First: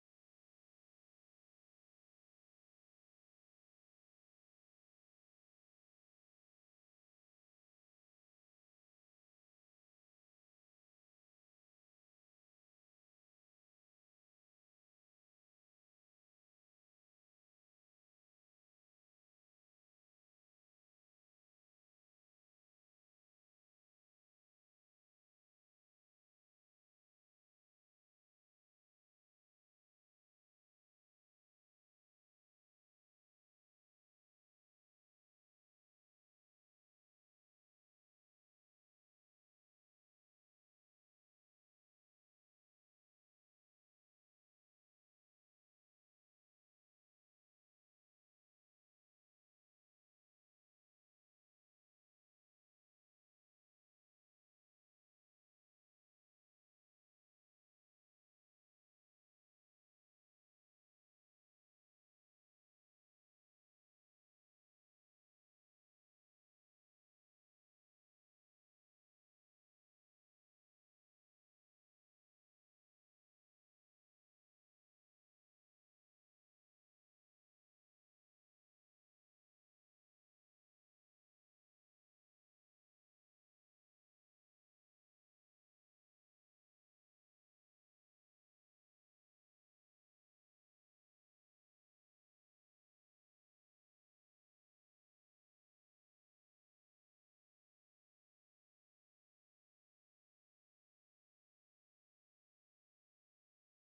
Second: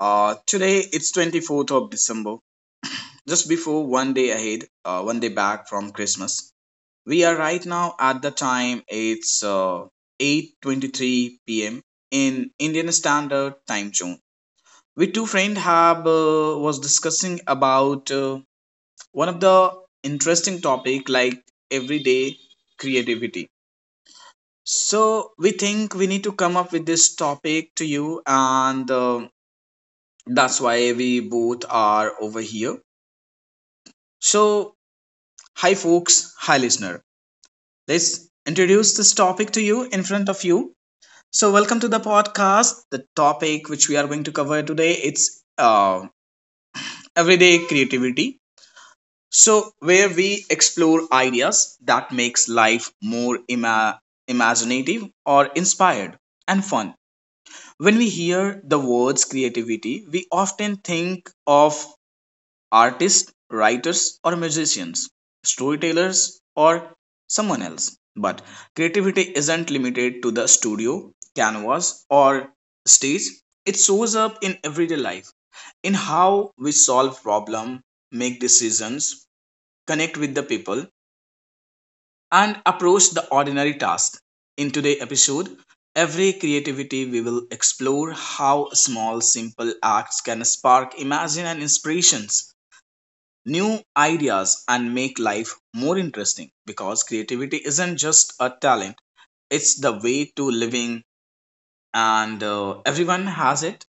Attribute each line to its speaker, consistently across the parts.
Speaker 1: Today it's 24th of December, just before one day ahead, one day back from Christmas. We are right now at the time it's 8:23 p.m. in Indian Standard Time Zone. We two friend have was discussing about one of the interesting topic like everyday creativity. So we think we need to come up with this topic to you and. That's why we both are over here. So, hi folks, hi listener. Let's introduce this topic to you in front of you. So, welcome to the podcast. The topic which we are going to cover today it's everyday creativity. So, where we explore ideas that makes life more imaginative or inspired and fun. When we hear the words creativity, we often think of artists, writers, or musicians, storytellers, or someone else. But creativity isn't limited to the studio, canvas, or stage. It shows up in everyday life, in how we solve problems, make decisions, connect with the people, and approach the ordinary task. In today's episode, every creativity we will explore how small, simple acts can spark imagine and inspirations, new ideas, and make life more interesting, because creativity isn't just a talent, it's the way to living, and everyone has it.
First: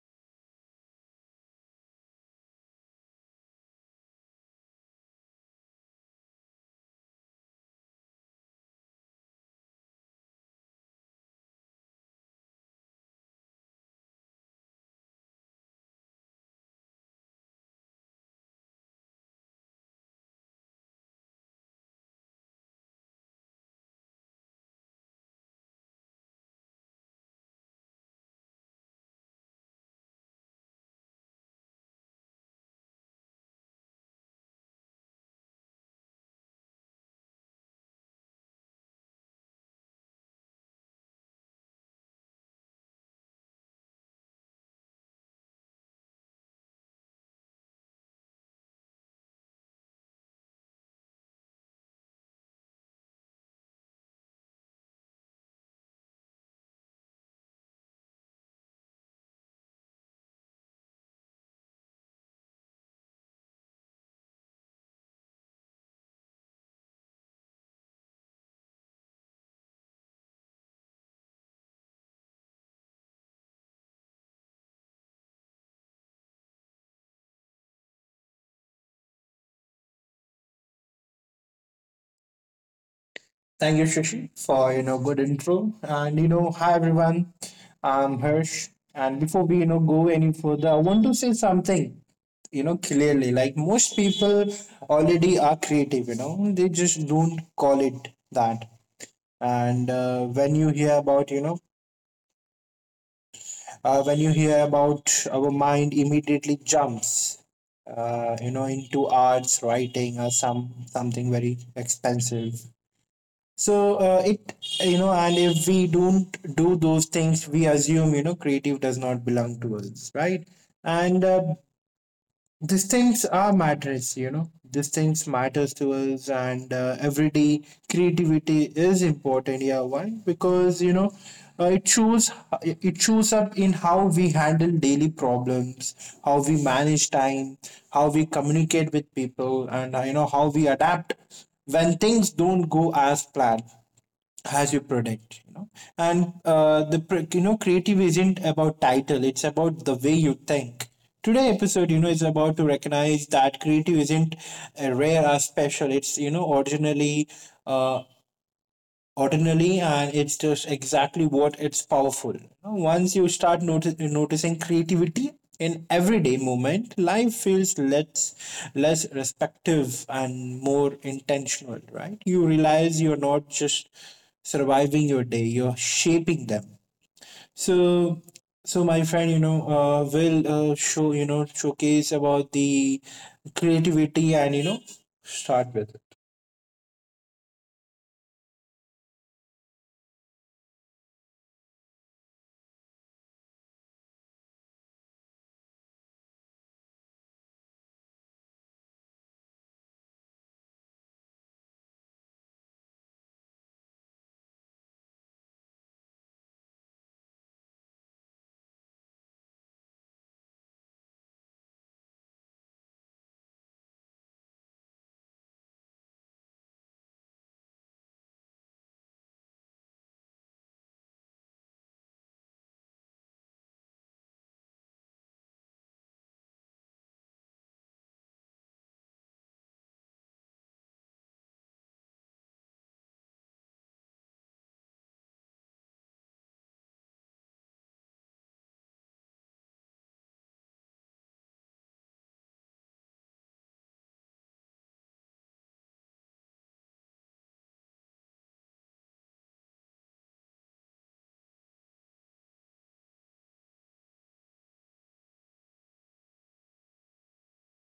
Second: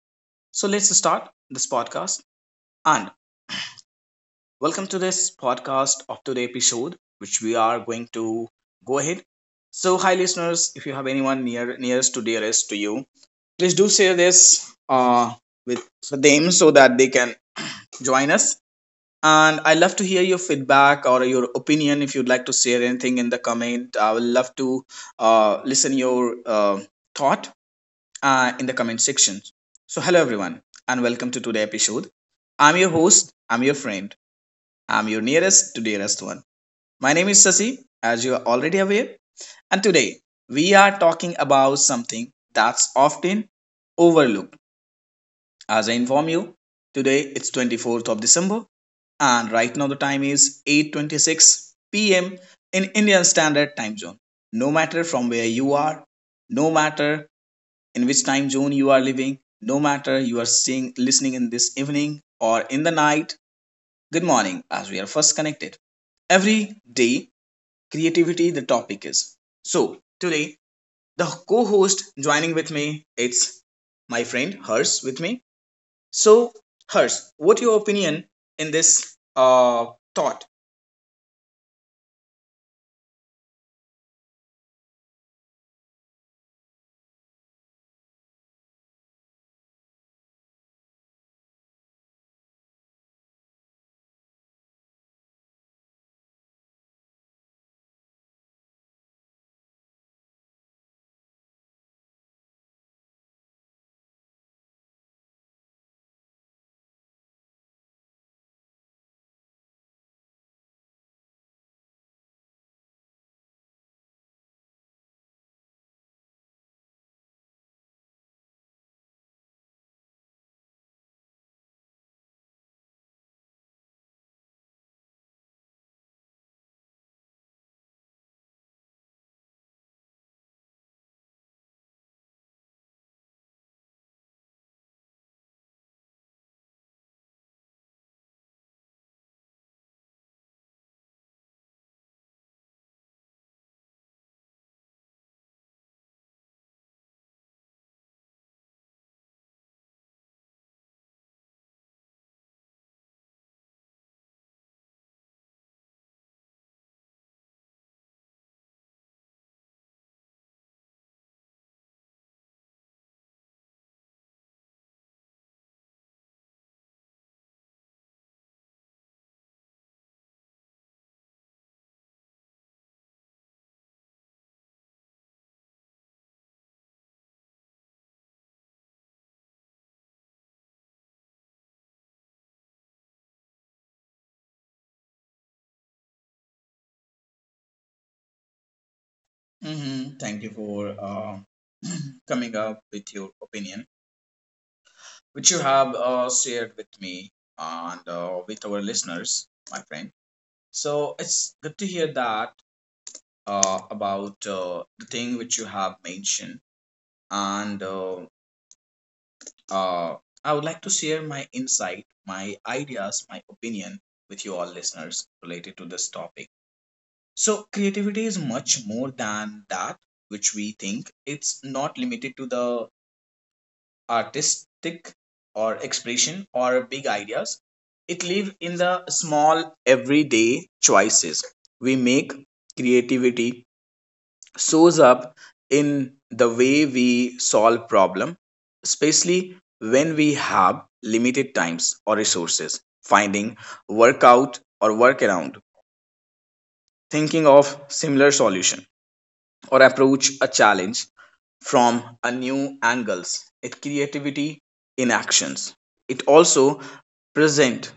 Speaker 1: So let's start this podcast and welcome to this podcast of today episode which we are going to go ahead. So hi listeners, if you have anyone near nearest to dearest to you, please do share this with for them so that they can join us. And I love to hear your feedback or your opinion if you'd like to share anything in the comment. I would love to listen your thought in the comment section. So hello everyone and welcome to today's episode. I'm your host. I'm your friend. I'm your nearest to dearest one. My name is Sasi, as you are already aware. And today we are talking about something that's often overlooked. As I inform you, today it's 24th of December and right now the time is 8:26 p.m. in Indian Standard Time Zone. No matter from where you are, no matter in which time zone you are living, no matter you are seeing listening in this evening or in the night, good morning as we are first connected. Every day creativity the topic is. So, today the co-host joining with me it's my friend Hers with me. So, Hers, what your opinion in this thought?
Speaker 2: Thank you, Shashi, for good intro. And hi everyone. I'm Hirsch. And before we go any further, I want to say something. Clearly, like most people already are creative. They just don't call it that. And when you hear about our mind, immediately jumps into arts writing or something very expensive. So And if we don't do those things, we assume creative does not belong to us, right? And these things are matters, These things matters to us, and everyday creativity is important. Yeah, why? Because uh, it shows it shows up in how we handle daily problems, how we manage time, how we communicate with people, and how we adapt when things don't go as planned as your product. And the pr- you know creative isn't about title, it's about the way you think. Today episode is about to recognize that creative isn't a rare or special, it's originally uh, ordinary, and it's just exactly what it's powerful. Once you start noticing creativity in everyday moment, life feels less respective and more intentional, right? You realize you're not just surviving your day, you're shaping them. So so my friend, will showcase about the creativity and start with.
Speaker 1: Thank you for coming up with your opinion, which you have shared with me and with our listeners, my friend. So it's good to hear that about the thing which you have mentioned. And uh, I would like to share my insight, my ideas, my opinion with you all listeners related to this topic. So, creativity is much more than that which we think. It's not limited to the artistic or expression or big ideas. It lives in the small everyday choices we make. Creativity shows up in the way we solve problem, especially when we have limited times or resources. Finding workout or workaround, thinking of similar solution, or approach a challenge from a new angles, it creativity in actions. It also present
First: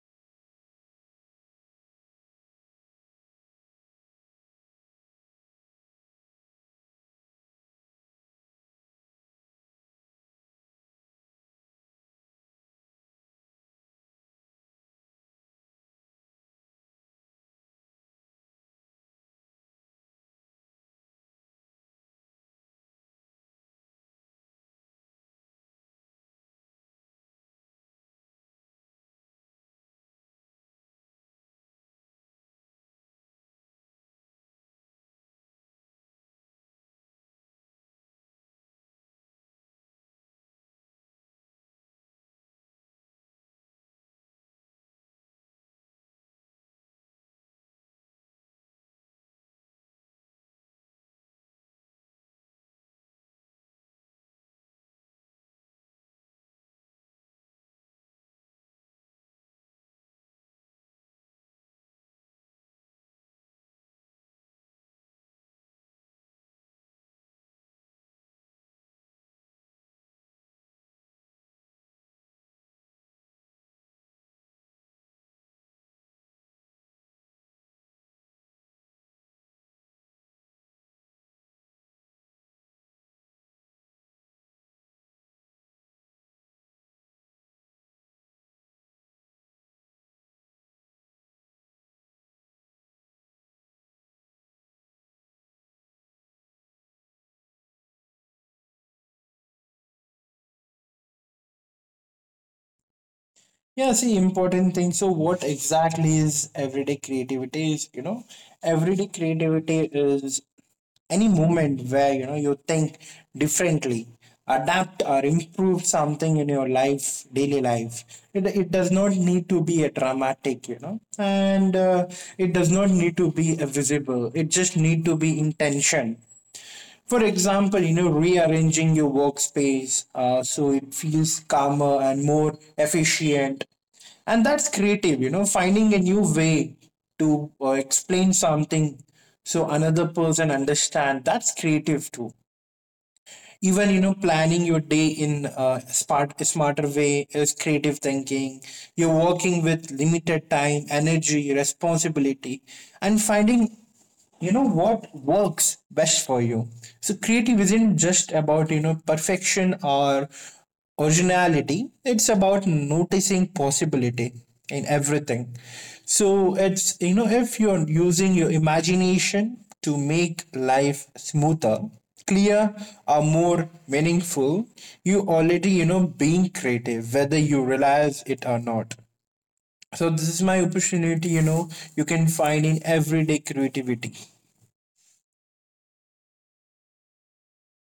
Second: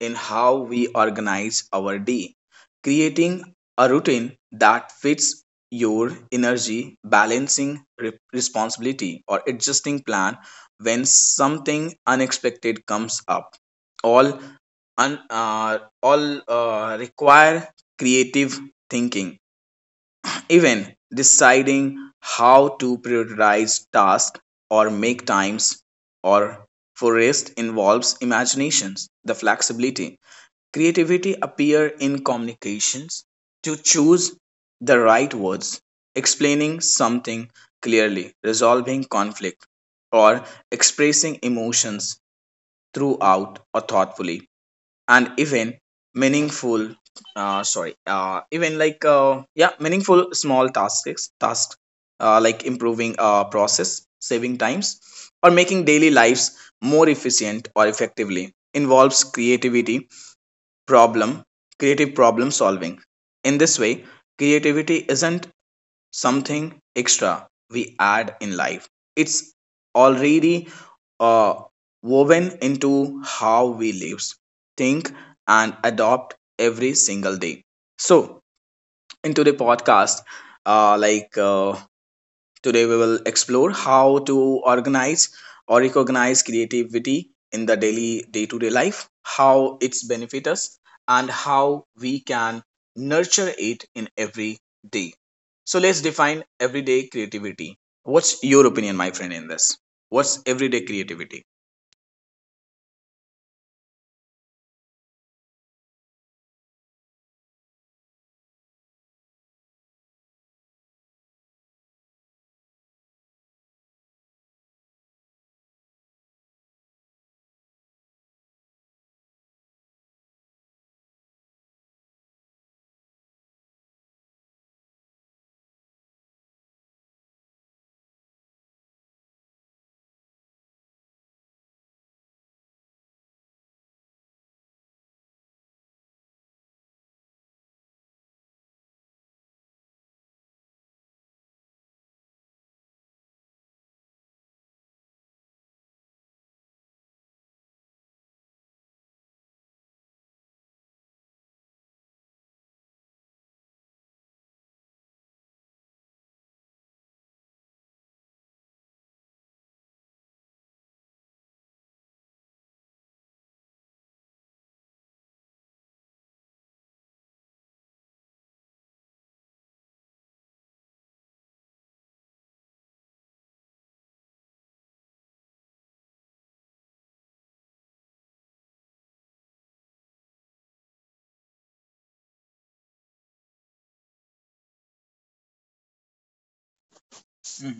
Speaker 1: in how we organize our day, creating a routine that fits your energy, balancing responsibility, or adjusting plan when something unexpected comes up. All un, uh, all uh, require creative thinking. Even deciding how to prioritize tasks or make times or for rest involves imaginations the flexibility. Creativity appear in communications, to choose the right words, explaining something clearly, resolving conflict, or expressing emotions throughout or thoughtfully. And even meaningful, sorry, even like yeah, meaningful small tasks, like improving process saving times or making daily lives more efficient or effectively involves creativity, problem creative problem solving in this way. Creativity isn't something extra we add in life. It's already uh, woven into how we live, think, and adopt every single day. So, into the podcast, uh, like uh, today, we will explore how to organize or recognize creativity in the daily day to day life, how it's benefit us, and how we can nurture it in every day. So, let's define everyday creativity. What's your opinion, my friend, in this? What's everyday creativity?
Speaker 2: Yeah, see, important thing. So, what exactly is everyday creativity? Everyday creativity is any moment where you think differently, adapt or improve something in your life, daily life. It does not need to be a dramatic, and it does not need to be a visible. It just need to be intention. For example, rearranging your workspace so it feels calmer and more efficient, and that's creative. Finding a new way to explain something so another person understand, that's creative too. Even planning your day in a smarter way is creative thinking. You're working with limited time, energy, responsibility, and finding what works best for you. So creative isn't just about perfection or originality, it's about noticing possibility in everything. So it's you know if you're using your imagination to make life smoother, clear, or more meaningful, you already being creative, whether you realize it or not. So this is my opportunity, you can find in everyday creativity.
Speaker 1: Mhm.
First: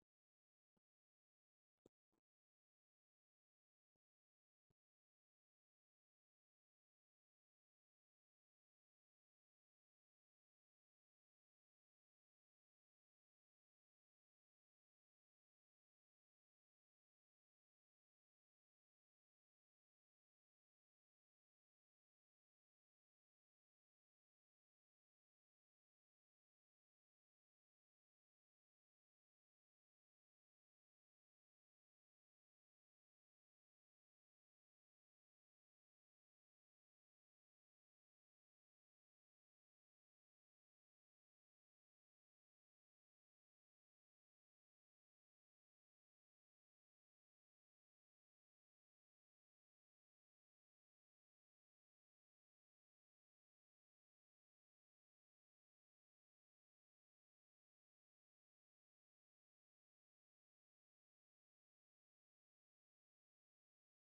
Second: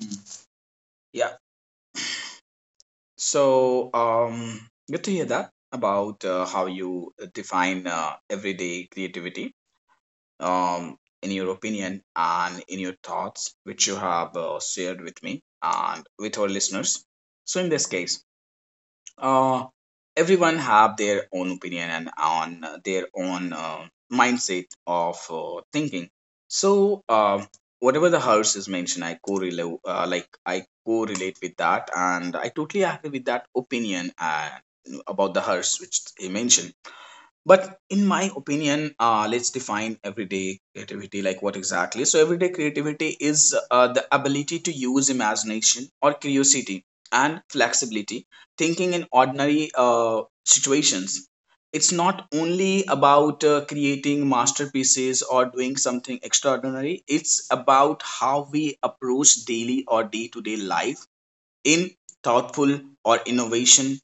Speaker 1: Yeah. So, good to hear that about how you define everyday creativity. In your opinion and in your thoughts, which you have shared with me and with our listeners. So in this case, uh, everyone have their own opinion and on their own mindset of thinking. So whatever the horse is mentioned, I correlate with that, and I totally agree with that opinion about the horse which he mentioned. But in my opinion, let's define everyday creativity, like what exactly. So everyday creativity is the ability to use imagination or curiosity and flexibility thinking in ordinary situations. It's not only about creating masterpieces or doing something extraordinary. It's about how we approach daily or day-to-day life in thoughtful or innovation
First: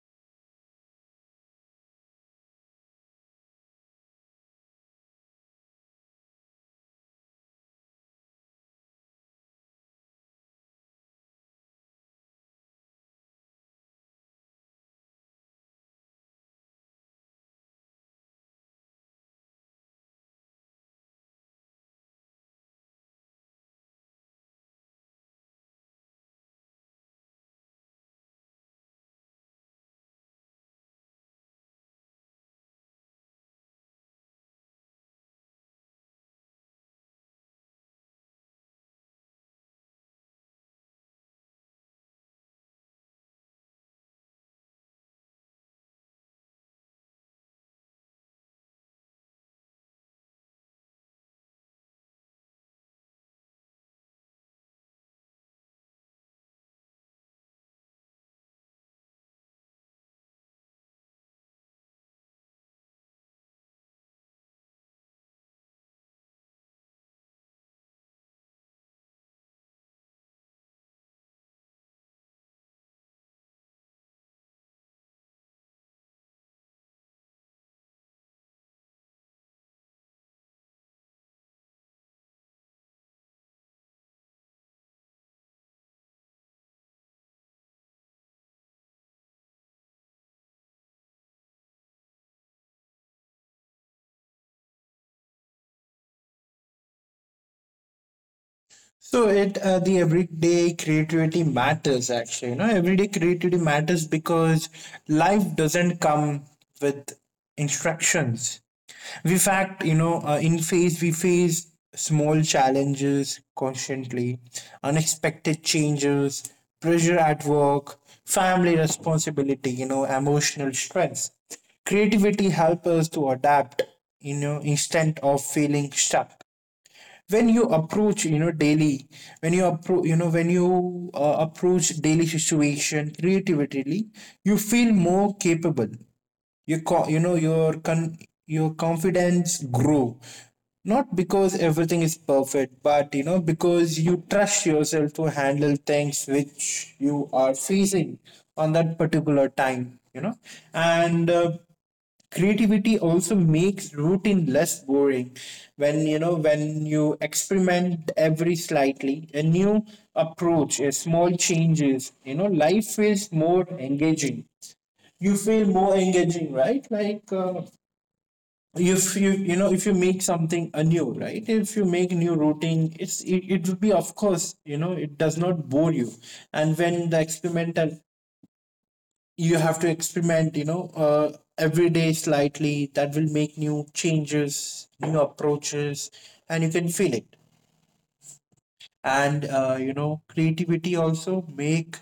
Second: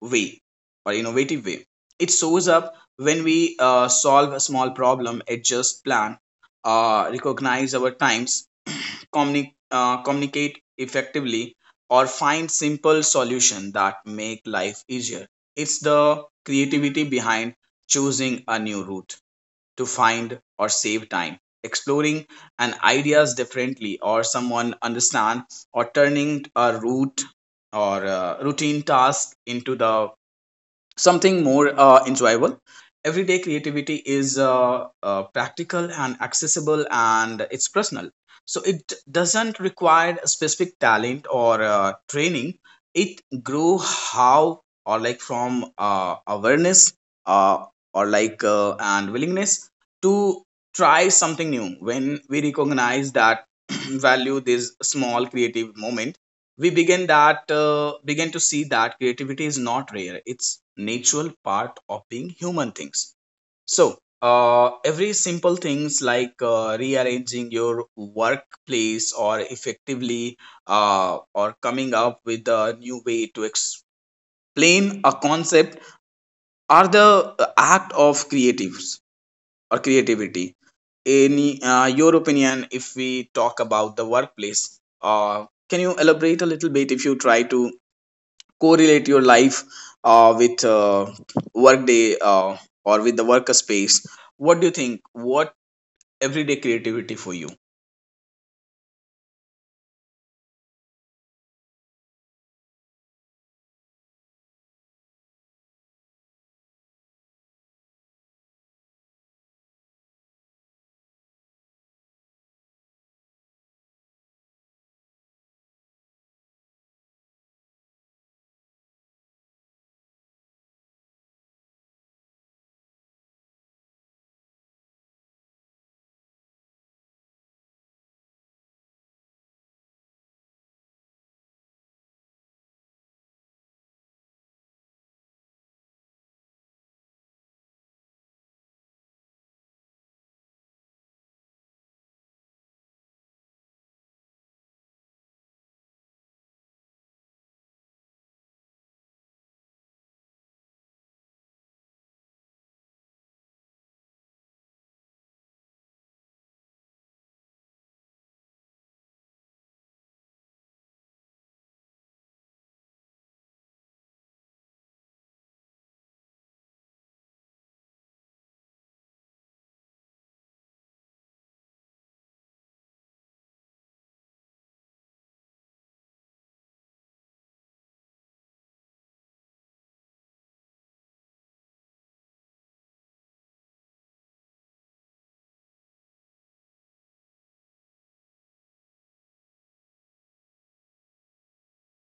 Speaker 1: way, or innovative way. It shows up when we solve a small problem, adjust plan, recognize our times, communicate effectively, or find simple solution that make life easier. It's the creativity behind choosing a new route to find or save time, exploring an ideas differently, or someone understand, or turning a route or routine task into the something more enjoyable. Everyday creativity is practical and accessible and it's personal. So it doesn't require a specific talent or training. It grew how or like from awareness, uh, or like and willingness to try something new. When we recognize that, value this small creative moment, we begin to see that creativity is not rare, it's natural part of being human things. So every simple things like rearranging your workplace or effectively, or coming up with a new way to explain a concept are the act of creatives or creativity. In your opinion, if we talk about the workplace, can you elaborate a little bit, if you try to correlate your life with workday, or with the workspace. What do you think? What everyday creativity for you?
Speaker 2: So it the everyday creativity matters actually. Everyday creativity matters because life doesn't come with instructions. We fact, you know, in face we face small challenges constantly, unexpected changes, pressure at work, family responsibility, emotional stress. Creativity helps us to adapt, instead of feeling stuck. When you approach you know daily when you approach you know when you approach daily situation creatively, you feel more capable. Your your confidence grow, not because everything is perfect, but because you trust yourself to handle things which you are facing on that particular time. And creativity also makes routine less boring. When you experiment every slightly a new approach, a small changes, life is more engaging. You feel more engaging, right? If you make something anew, right, if you make new routine, it will be, of course, it does not bore you. And when the experimental you have to experiment, every day slightly that will make new changes, new approaches, and you can feel it. And creativity also make,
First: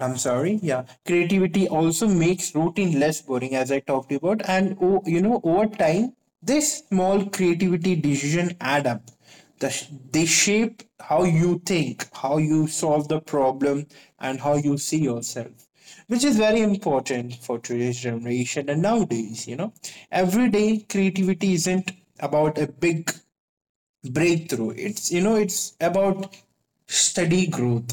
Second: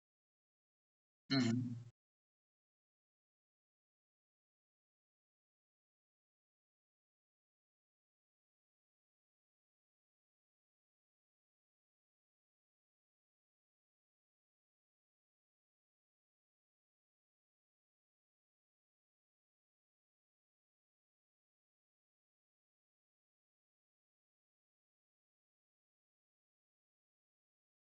Speaker 2: I'm sorry. Yeah. Creativity
Speaker 1: Mhm.
Speaker 2: also makes routine less boring, as I talked about. And, oh, over time, this small creativity decision add up. The sh- they shape how you think, how you solve the problem, and how you see yourself, which is very important for today's generation and nowadays. Every day creativity isn't about a big breakthrough, it's you know it's about steady growth,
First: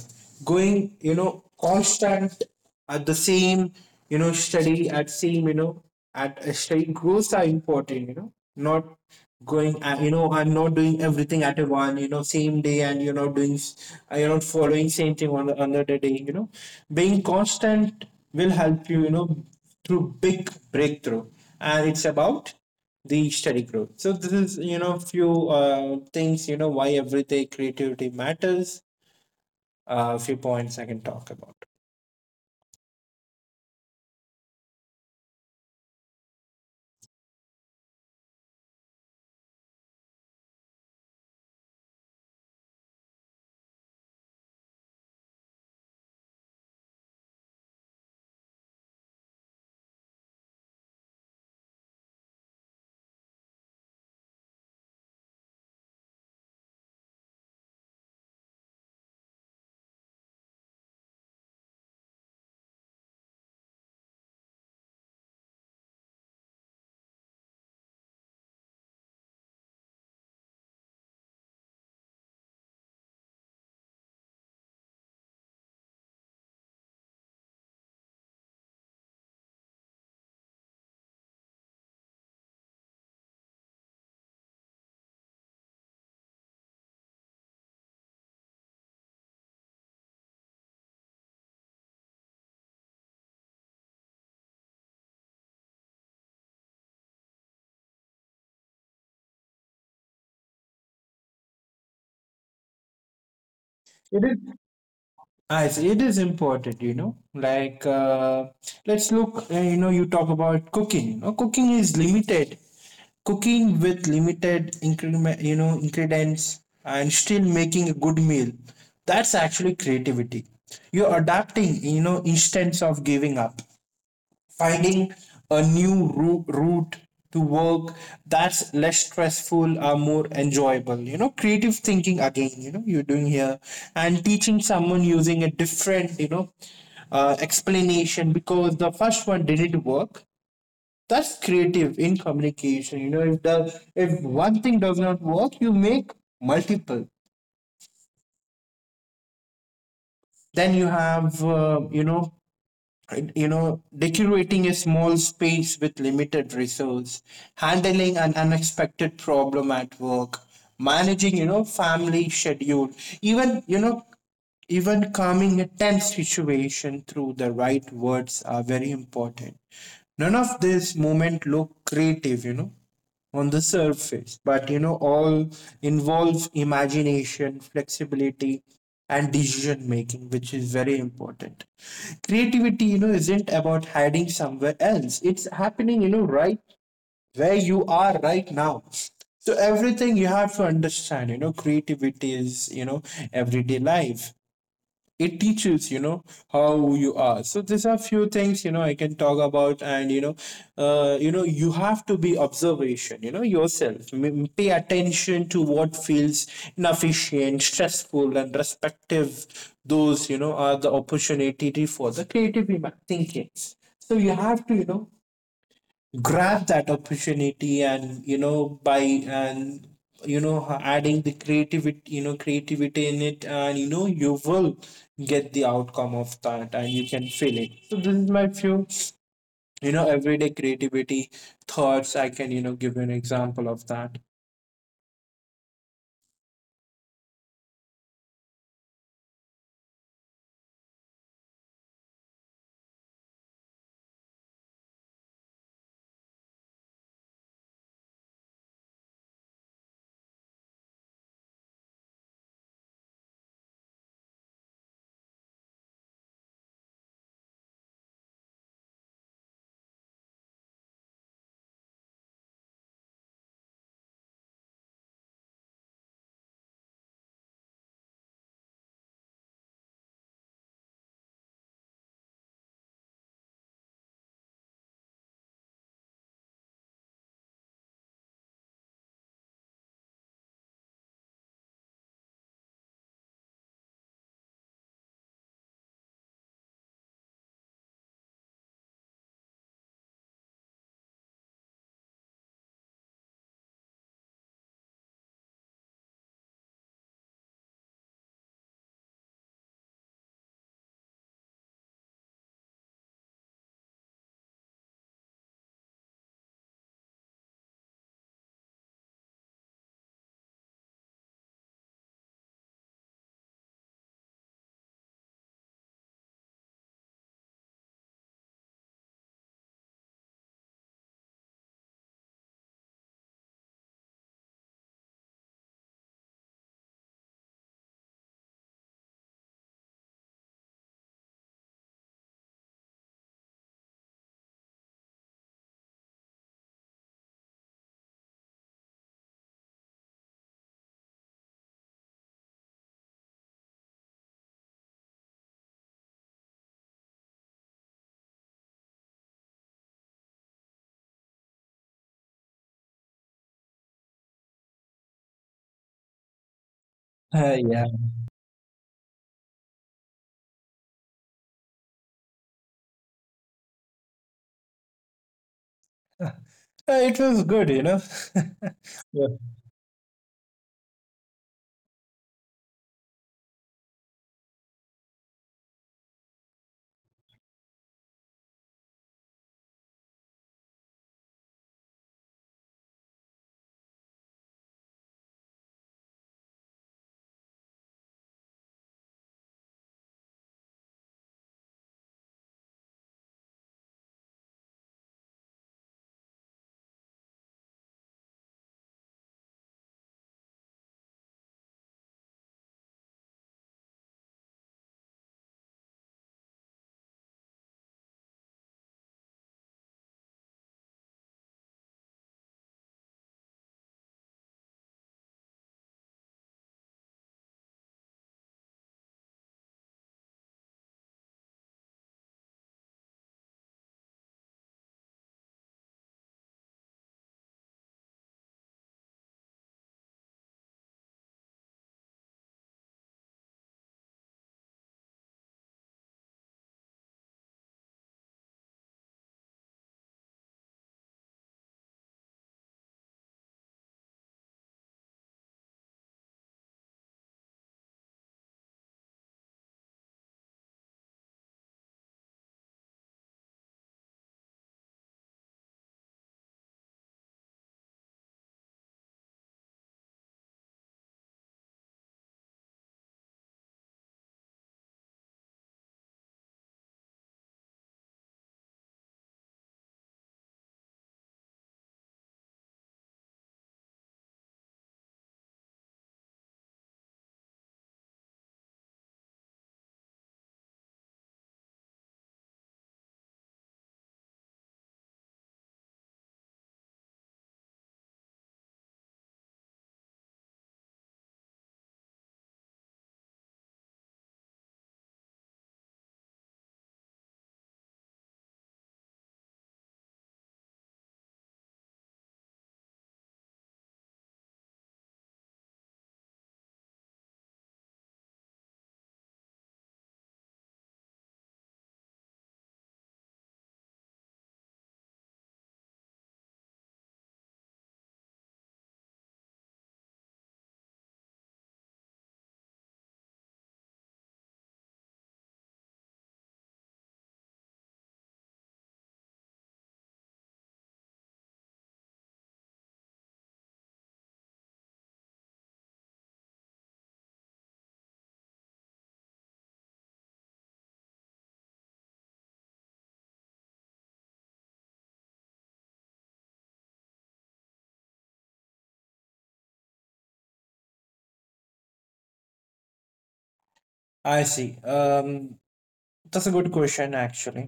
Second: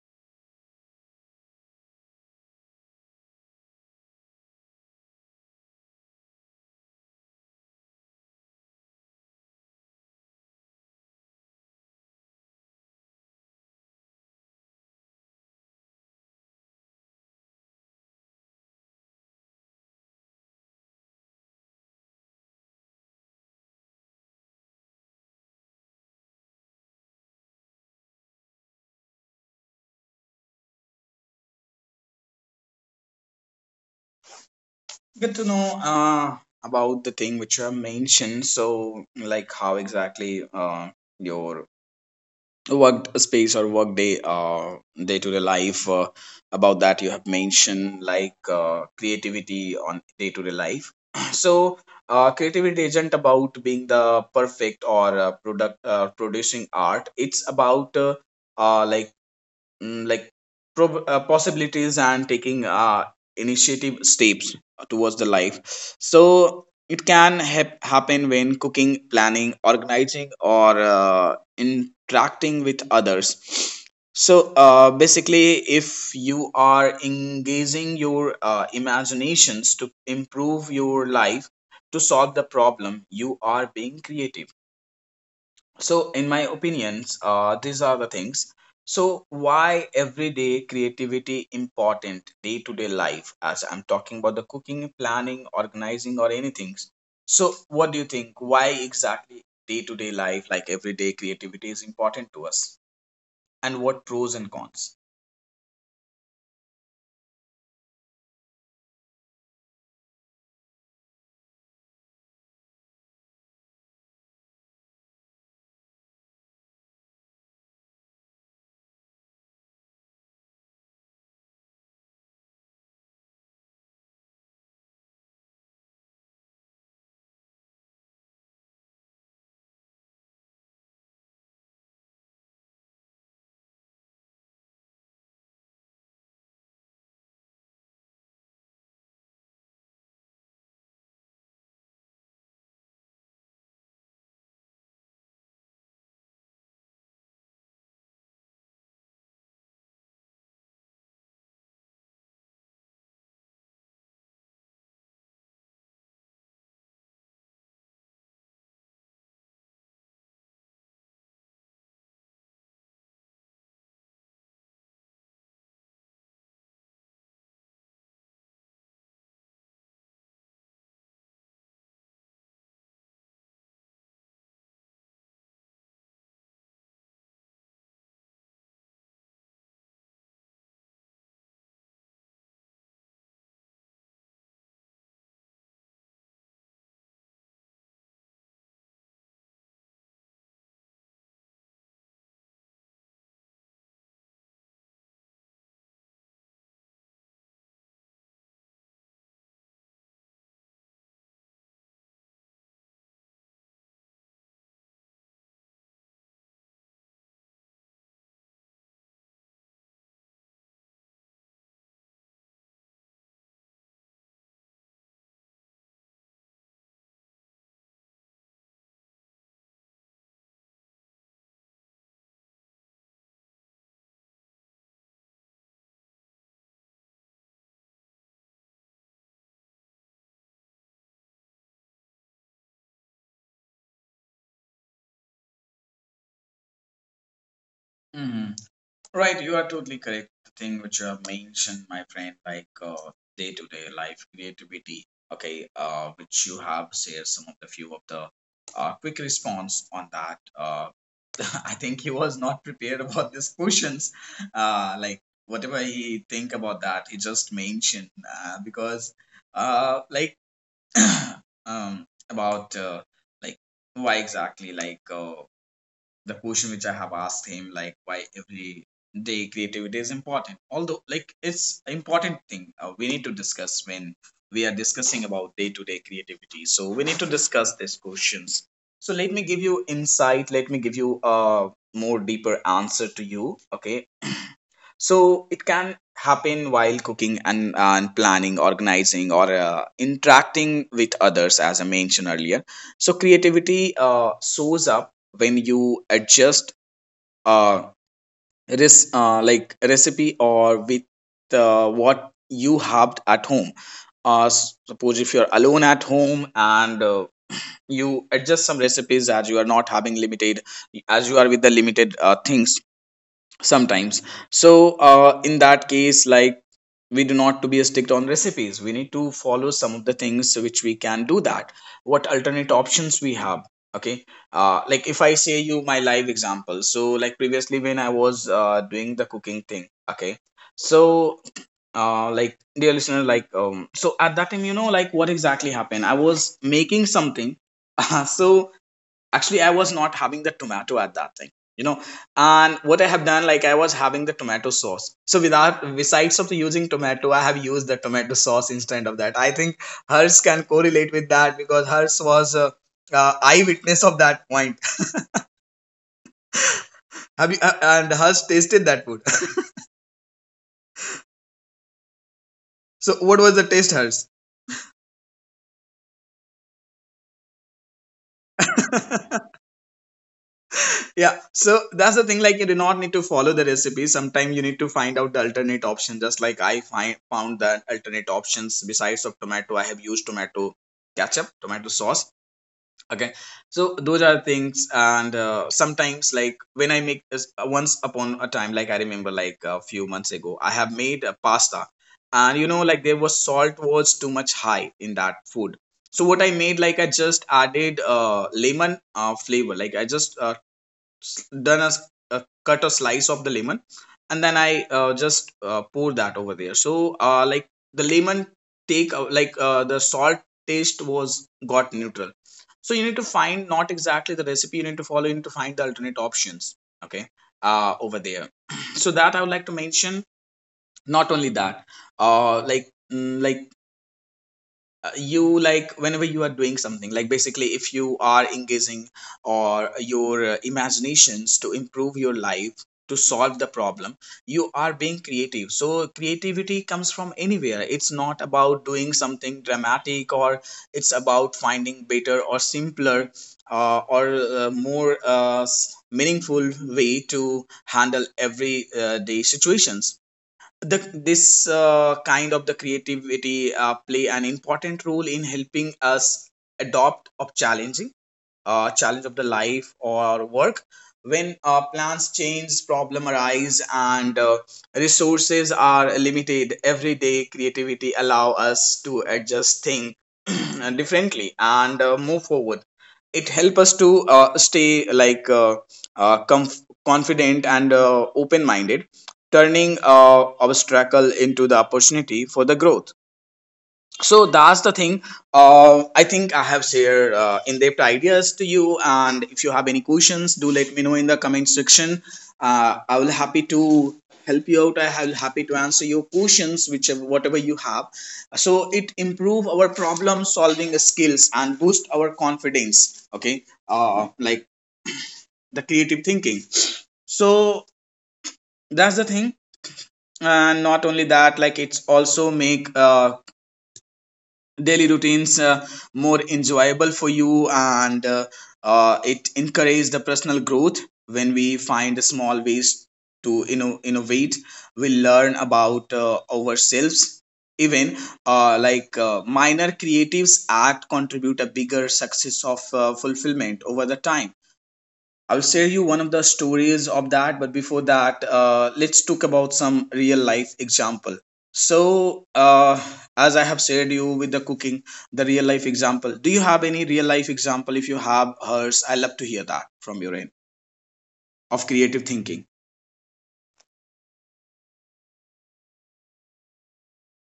Speaker 2: going constant at the same, steady at same, at a steady growth are important. Not going I'm not doing everything at a one, same day, and you're not doing you're not following same thing on the another day. Being constant will help you, you know through big breakthrough. And it's about the study group. So this is, few things, why everyday creativity matters. Few points I can talk about.
Speaker 1: Good to know uh, about the thing which you have mentioned. So, like, how exactly your work space or workday day-to-day life, about that you have mentioned, like creativity on day-to-day life. So creativity isn't about being the perfect or product producing art. It's about like, like, possibilities and taking initiative steps towards the life. So it can happen when cooking, planning, organizing, or interacting with others. So basically, if you are engaging your imaginations to improve your life, to solve the problem, you are being creative. So in my opinions, these are the things. So why everyday creativity important day to day life, as I'm talking about the cooking, planning, organizing, or anything. So what do you think, why exactly day to day life like everyday creativity is important to us, and what
Speaker 2: It
Speaker 1: pros
Speaker 2: is,
Speaker 1: and cons?
Speaker 2: as it is important, let's look you know you talk about cooking. Cooking is limited. Cooking with limited increment you know ingredients and still making a good meal, that's actually creativity. You're adapting, instance of giving up, finding a route to work that's less stressful or more enjoyable. Creative thinking again, you're doing here. And teaching someone using a different, explanation because the first one didn't work, that's creative in communication. If the if one thing does not work, you make multiple, then you have, and, decorating a small space with limited resource, handling an unexpected problem at work, managing, family schedule, even, even calming a tense situation through the right words are very important. None of this moment look creative, on the surface, but all involve imagination, flexibility, and decision making, which is very important. Creativity, isn't about hiding somewhere else, it's happening, right where you are right now. So, everything you have to understand, creativity is, everyday life. It teaches how you are. So these are few things, I can talk about. And you have to be observation, yourself. Pay attention to what feels inefficient, stressful, and respective. Those, are the opportunity for the creative thinking. So you have to, grab that opportunity, and you know by and you know adding the creativity, creativity in it, and you will get the outcome of that, and you can feel it. So this is my few, everyday creativity thoughts, I can give you an example of that.
Speaker 1: Right, you are totally correct. The thing which you have mentioned, my friend, like day-to-day life creativity. Okay, which you have shared some of the few of the quick response on that. I think he was not prepared about these questions. Like whatever he think about that, he just mentioned, because, like, um, about, like why exactly, like the question which I have asked him, like why every day creativity is important. Although, like it's an important thing, we need to discuss when we are discussing about day to day creativity. So we need to discuss these questions. So let me give you insight. Let me give you a more deeper answer to you. Okay. So it can happen while cooking and planning, organizing, or interacting with others, as I mentioned earlier. So creativity shows up when you adjust uh, recipe or with what you have at home. Suppose if you're alone at home and you adjust some recipes as you are not having limited as you are with the limited things sometimes. So in that case, like, we do not to be strict on recipes. We need to follow some of the things which we can do that, what alternate options we have. Okay. Like, if I say you my live example, so like previously when I was doing the cooking thing, okay. So like, dear listener, like, so at that time, you know, like what exactly happened, I was making something. So actually I was not having the tomato at that thing, you know. And what I have done, like, I was having the tomato sauce, so without besides of using tomato, I have used the tomato sauce instead of that. I think hers can correlate with that because hers was eyewitness of that point. Have you
Speaker 2: Yeah.
Speaker 1: and hers tasted that food? So what was the taste hers?
Speaker 2: It was good, Yeah.
Speaker 1: Yeah, so that's the thing. Like, you do not need to follow the recipe. Sometimes you need to find out the alternate option. Just like I find found the alternate options besides of tomato, I have used tomato ketchup, tomato sauce. Okay, so those are things. And sometimes, like when I make this, once upon a time, like I remember, like a few months ago, I have made a pasta, and you know, like there was salt was too much high in that food. So what I made, like I just added lemon flavor. Like I just done a cut a slice of the lemon, and then I just pour that over there. So like the lemon take the salt taste was got neutral. So you need to find, not exactly the recipe you need to follow, you need to find the alternate options, okay, over there. So that I would like to mention. Not only that, like, like, you, like, whenever you are doing something, like basically if you are engaging or your imaginations to improve your life, to solve the problem, you are being creative. So creativity comes from anywhere. It's not about doing something dramatic, or it's about finding better or simpler or more meaningful way to handle everyday situations. The this uh, kind of the creativity play an important role in helping us adopt of challenging challenge of the life or work. When plans change, problem arise, and resources are limited, every day creativity allow us to adjust things differently and move forward. It help us to stay like confident and open minded, turning obstacle into the opportunity for the growth. So that's the thing. I think I have shared in-depth ideas to you, and if you have any questions, do let me know in the comment section. I will happy to help you out. I will happy to answer your questions whichever whatever you have. So it improve our problem solving skills and boost our confidence. Okay, like the creative thinking. So that's the thing. And not only that, like it's also make daily routines more enjoyable for you, and it encourages the personal growth. When we find small ways to innovate, we learn about ourselves. Even like minor creatives act contribute a bigger success of fulfillment over the time. I'll share you one of the stories of that, but before that, let's talk about some real life example. So, as I have shared you with the cooking, the real life example. Do you have any real life example? If you have hers, I love to hear that from your end of creative thinking.
Speaker 2: I see. That's a good question actually.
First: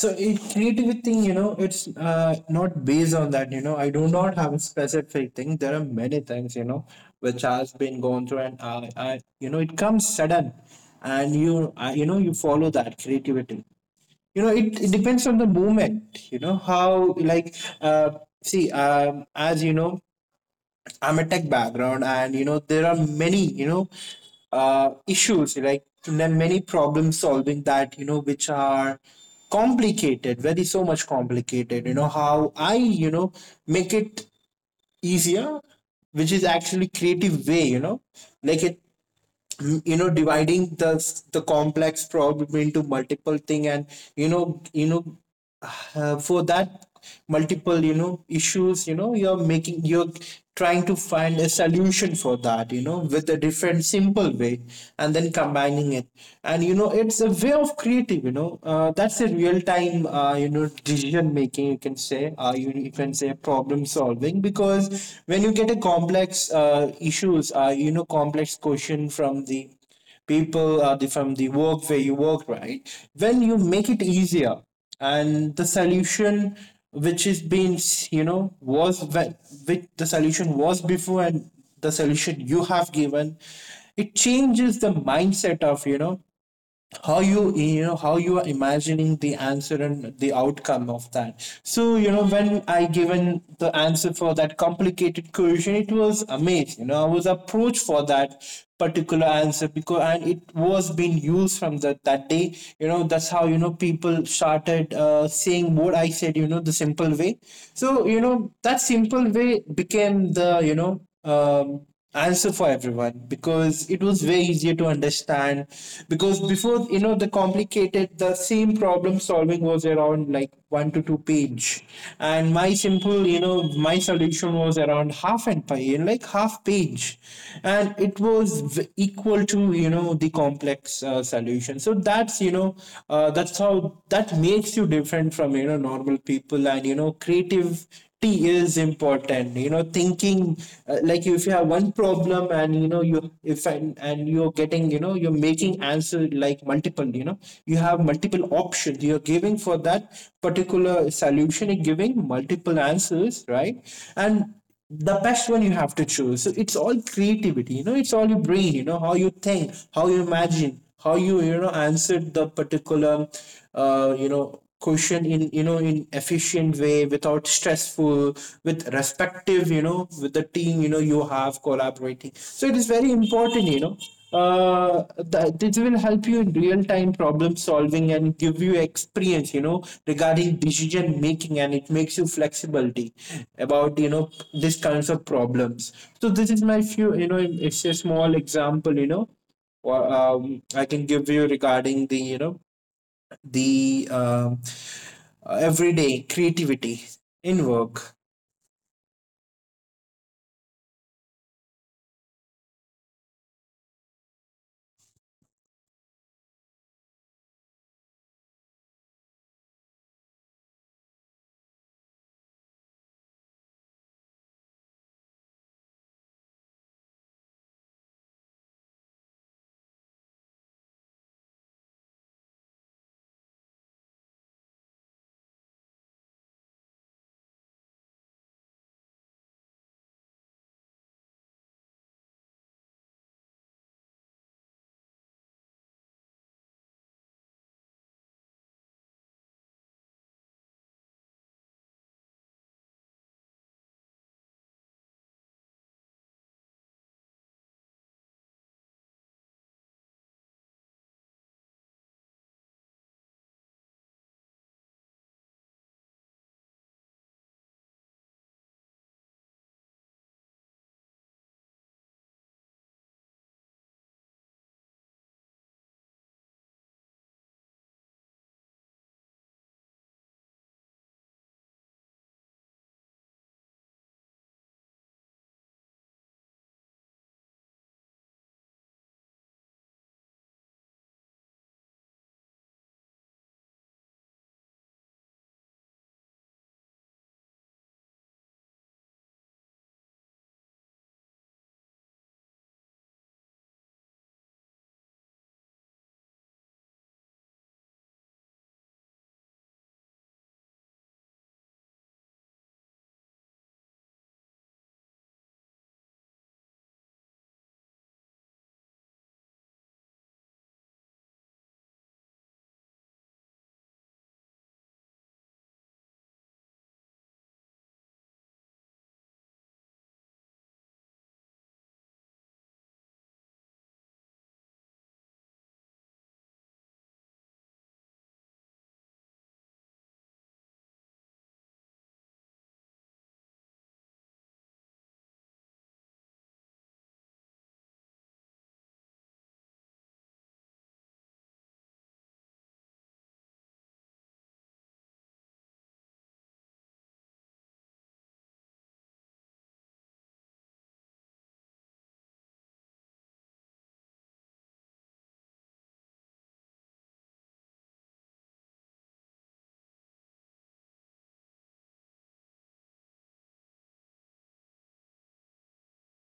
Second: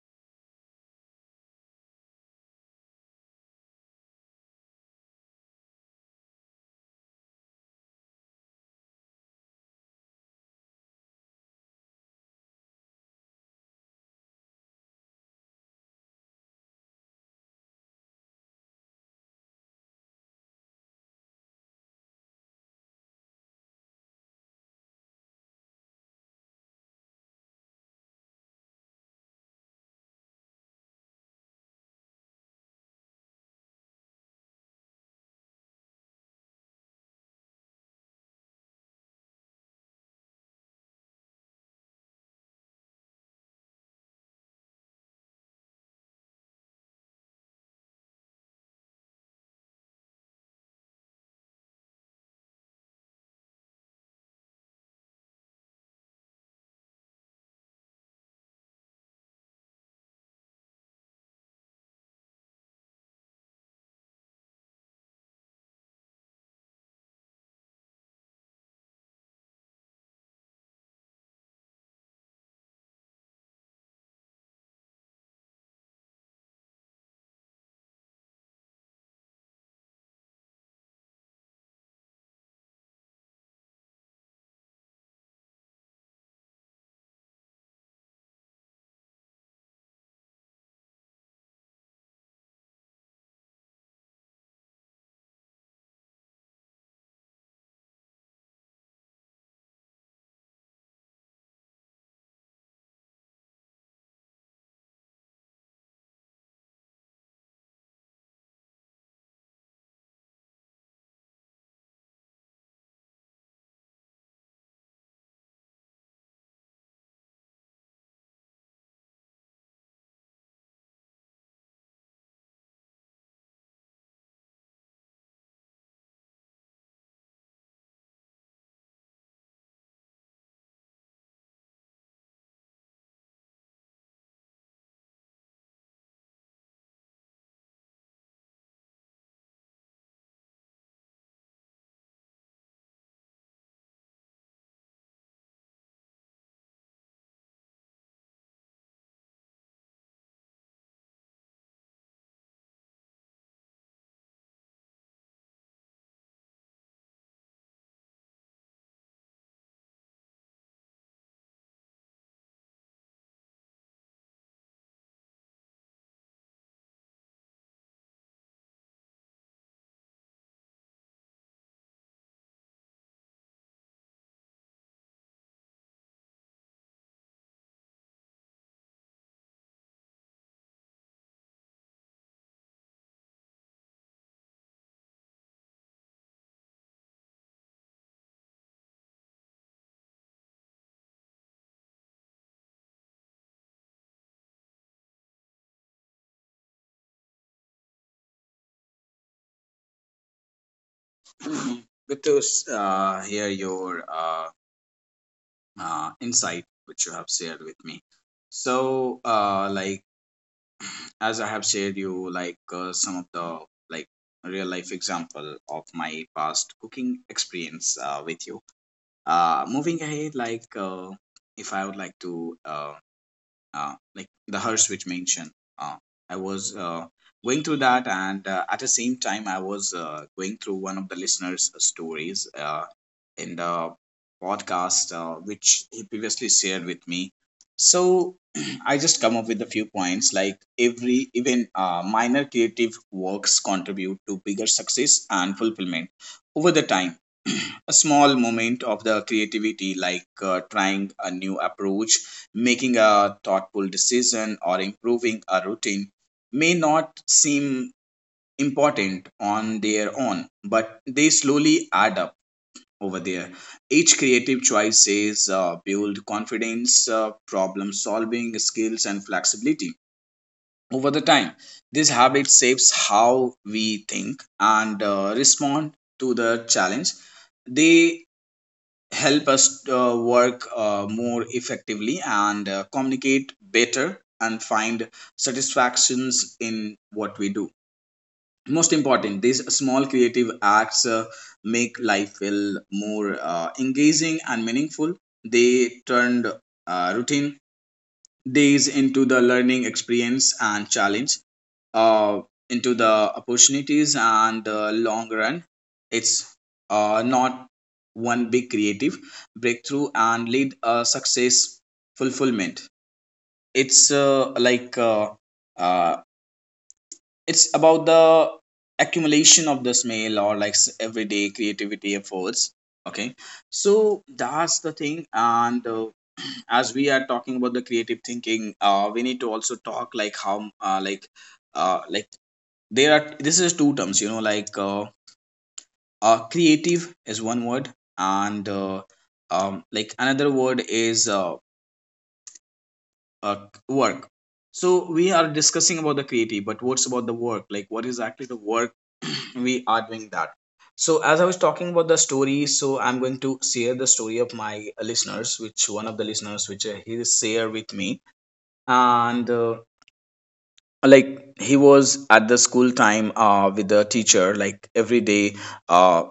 Speaker 2: So in creativity, thing, it's not based on that. You know I do not have a specific thing. There are many things, which has been gone through, and I it comes sudden, and you follow that creativity. It depends on the moment. How, like, uh, see, as you know, I'm a tech background, and there are many, issues, like there are many problem solving that, which are complicated, very so much complicated. You know how I, make it easier, which is actually creative way. Like it mm, you know dividing the the complex problem into multiple thing, and you know you know for that multiple, issues, you're making, you're trying to find a solution for that, with a different simple way, and then combining it. And it's a way of creative, that's a real time, decision making, you can say, you, you can say problem solving, because when you get a complex issues, complex question from the people, from the work where you work, right, when you make it easier. And the solution, which is being, you know was ve- which the solution was before, and the solution you have given, it changes the mindset of, how you, you know how you are imagining the answer and the outcome of that. So when I given the answer for that complicated question, it was amazed, I was approached for that particular answer, because, and it was being used from that day. That's how, people started, saying what I said, the simple way. So that simple way became the, answer for everyone, because it was way easier to understand, because before, the complicated, the same problem solving was around like one to two page, and my simple, my solution was around half and pie and like half page. And it was equal to the complex solution. So that's how that makes you different from normal people, and creative T is important, thinking. Like, if you have one problem and you know you if and you're getting, you're making answer like multiple, you have multiple options you're giving for that particular solution. You're giving multiple answers, right? And the best one you have to choose. So it's all creativity, it's all your brain, how you think, how you imagine, how you you know answered the particular question in, in efficient way without stressful, with respective, with the team you have collaborating. So it is very important, uh, this will help you in real time problem solving and give you experience, regarding decision making, and it makes you flexibility about, these kinds of problems. So this is my few, it's a small example, or I can give you regarding the, the um, everyday creativity in work.
Speaker 1: Mhm. Good to hear your uh, insight, which you have shared with me. So, like, as I have shared you, like some of the, like, real life example of my past cooking experience with you. Moving ahead, like if I would like to like the Hirsch which mentioned, uh, I was going through that, and at the same time I was going through one of the listeners' stories. In the podcast, which he previously shared with me. So I just come up with a few points like every, even minor creative works contribute to bigger success and fulfillment over the time. A small moment of the creativity, like trying a new approach, making a thoughtful decision, or improving a routine, may not seem important on their own, but they slowly add up over there. Each creative choice is build confidence, problem solving skills, and flexibility over the time. This habit shapes how we think and respond to the challenge. They help us work more effectively and communicate better and find satisfactions in what we do. Most important, these small creative acts make life feel more engaging and meaningful. They turned routine days into the learning experience, and challenge uh, into the opportunities, and the long run, it's not one big creative breakthrough and lead a success fulfillment. It's uh, it's about the accumulation of the smell, or like everyday creativity efforts. Okay. So that's the thing. And as we are talking about the creative thinking, we need to also talk like how, like, there are, this is two terms, you know, like creative is one word, and like another word is uh, work. So we are discussing about the creative, but what's about the work? Like what is actually the work we are doing that? So as I was talking about the story, so I'm going to share the story of my listeners, which one of the listeners, which he share with me. And like, he was at the school time with the teacher, like every day uh,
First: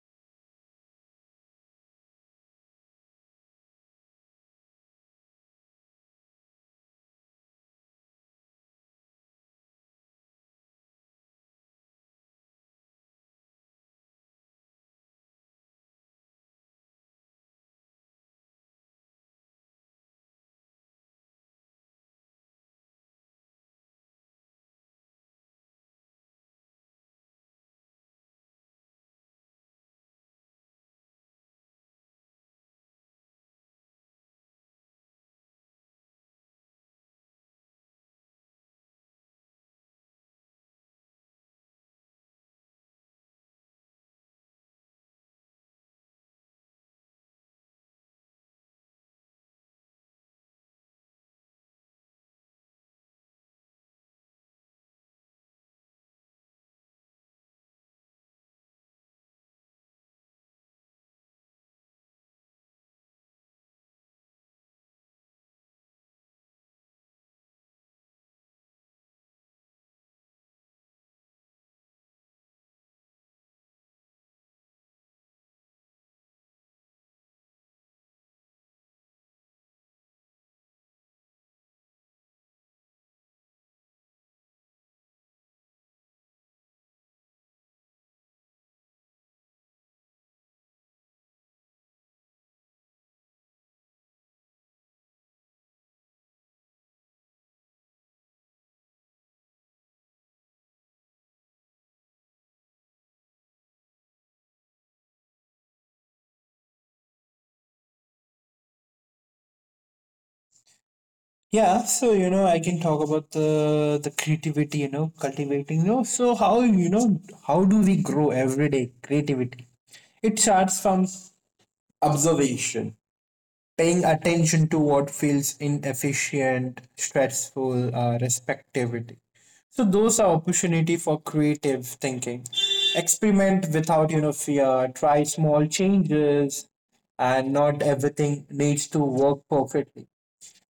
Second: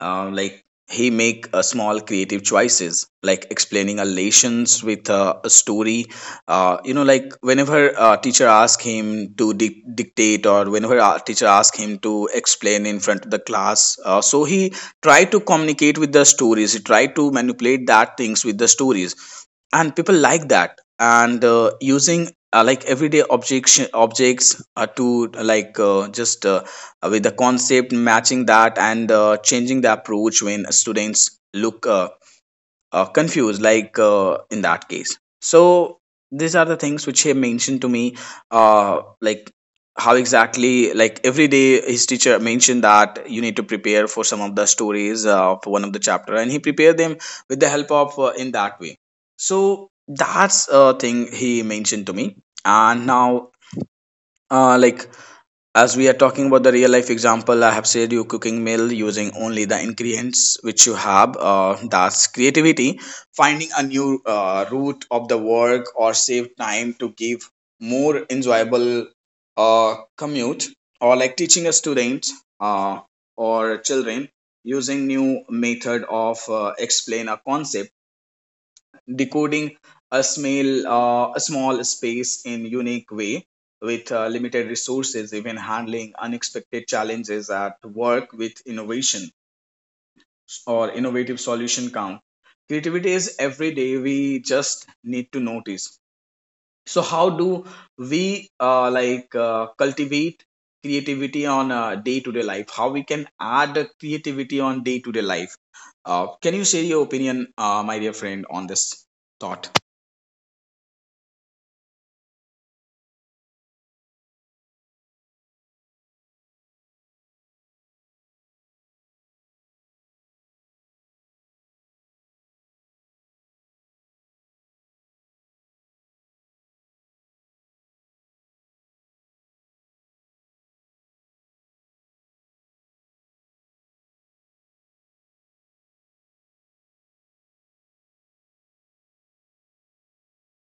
Speaker 1: like, he make a small creative choices like explaining a relations with a story. You know, like whenever a teacher ask him to dictate or whenever a teacher ask him to explain in front of the class, so he try to communicate with the stories. He try to manipulate that things with the stories, and people like that. And using like everyday objects, objects to like just with the concept matching that, and changing the approach when students look confused, like in that case. So these are the things which he mentioned to me, like how exactly, like every day his teacher mentioned that you need to prepare for some of the stories for one of the chapter, and he prepared them with the help of in that way. So that's a thing he mentioned to me. And now like, as we are talking about the real life example, I have said you cooking meal using only the ingredients which you have. That's creativity, finding a new route of the work or save time to give more enjoyable commute, or like teaching a student uh, or children using new method of explain a concept, decoding a small space in unique way with limited resources, even handling unexpected challenges at work with innovation or innovative solution count. Creativity is every day. We just need to notice. So how do we cultivate creativity on a day-to-day life? How we can add creativity on day-to-day life? Can you share your opinion, my dear friend, on this thought?
Speaker 2: Yeah, so I can talk about the creativity, cultivating. You know, so how you know how do we grow every day creativity? It starts from observation, paying attention to what feels inefficient, stressful, respectivity. So those are opportunity for creative thinking. Experiment without fear. Try small changes, and not everything needs to work perfectly.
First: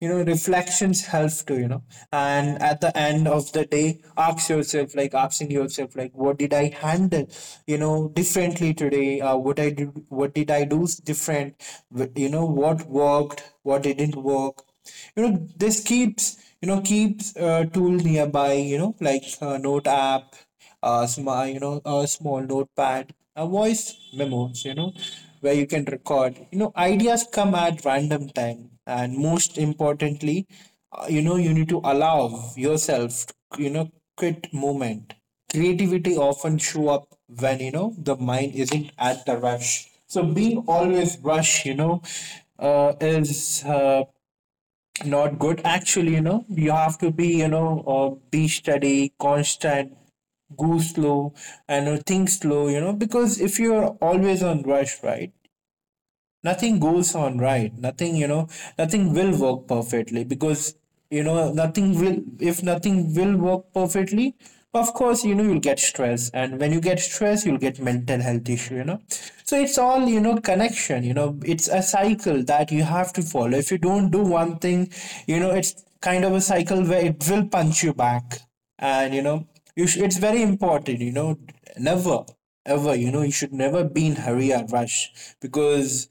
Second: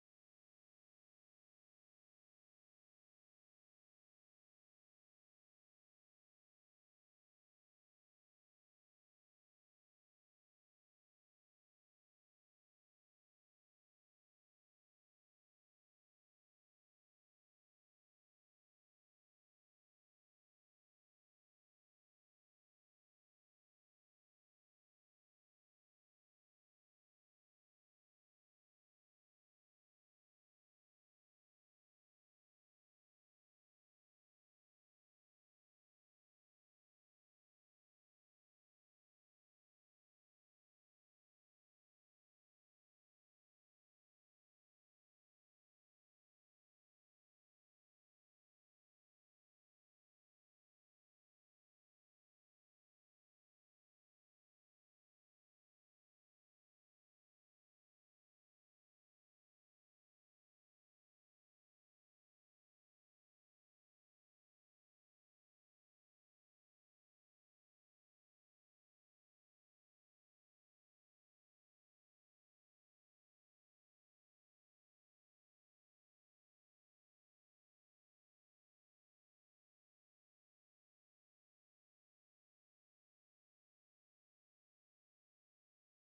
Speaker 2: Reflections help too. And at the end of the day, ask yourself, like asking yourself like what did I handle differently today? What did I do different? What worked, what didn't work? You know this keeps you know keeps a tool nearby, like a note app, a small notepad, a voice memos, where you can record. You know ideas come at random time. And most importantly, you need to allow yourself, you know, quit moment. Creativity often show up when the mind isn't at the rush. So being always rush, you know, is not good actually. You have to be, be steady, constant, go slow, and think slow. Because if you're always on rush, right, nothing goes on right. nothing you know Nothing will work perfectly. Because, nothing will work perfectly, of course you'll get stress, and when you get stress, you'll get mental health issue, so it's all, connection. It's a cycle that you have to follow. If you don't do one thing, it's kind of a cycle where it will punch you back. And you know you sh- It's very important, never ever, you should never be in hurry or rush. Because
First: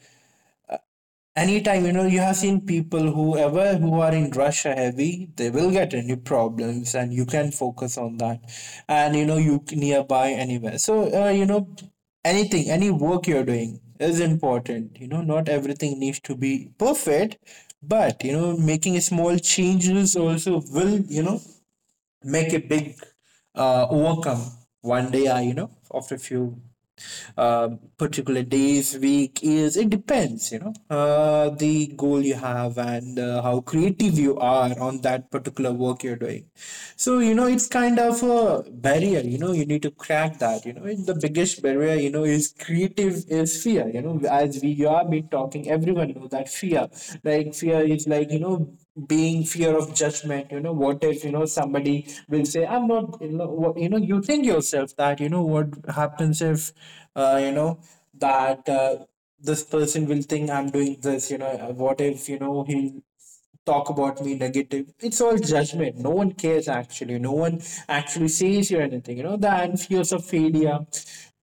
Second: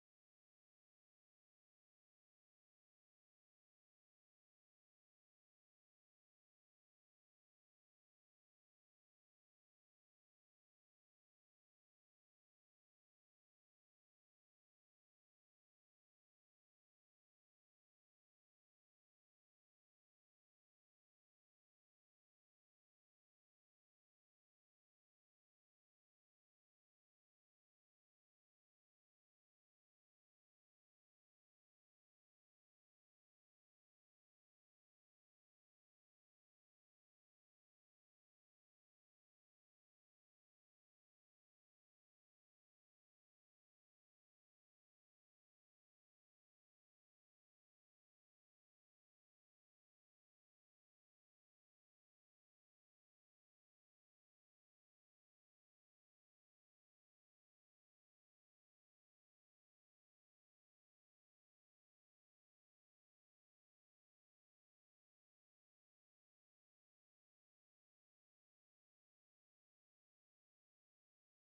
Speaker 2: anytime, you have seen people whoever who are in russia heavy, they will get any problems, and you can focus on that, and nearby anywhere. So uh, you know anything, any work you're doing is important. Not everything needs to be perfect, but making small changes also will, make a big overcome one day. I you know After a few uh, particular days, week, years. It depends, the goal you have and how creative you are on that particular work you're doing. So, it's kind of a barrier, you need to crack that, and the biggest barrier, is creative is fear, as we have been talking, everyone knows that fear, like fear is like, being fear of judgment. What if, somebody will say I'm not, you think yourself that, what happens if, you know that this person will think I'm doing this, what if, he'll talk about me negative. It's all judgment. No one cares actually. No one actually says you anything. You know, the and fears of failure.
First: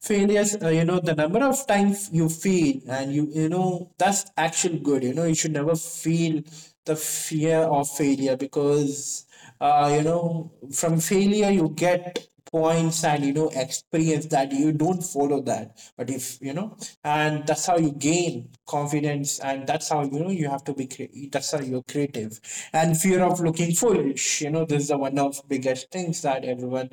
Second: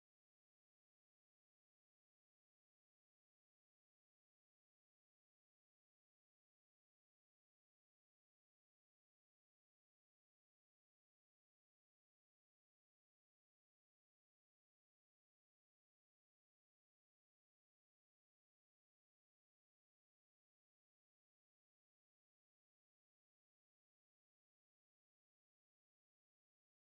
Speaker 2: Failures, the number of times you fail, and you, that's actually good. You know you should never feel the fear of failure. Because from failure you get points, and experience, that you don't follow that. But if and that's how you gain confidence, and that's how, you have to be that's how you're creative. And fear of looking foolish, this is the one of biggest things that everyone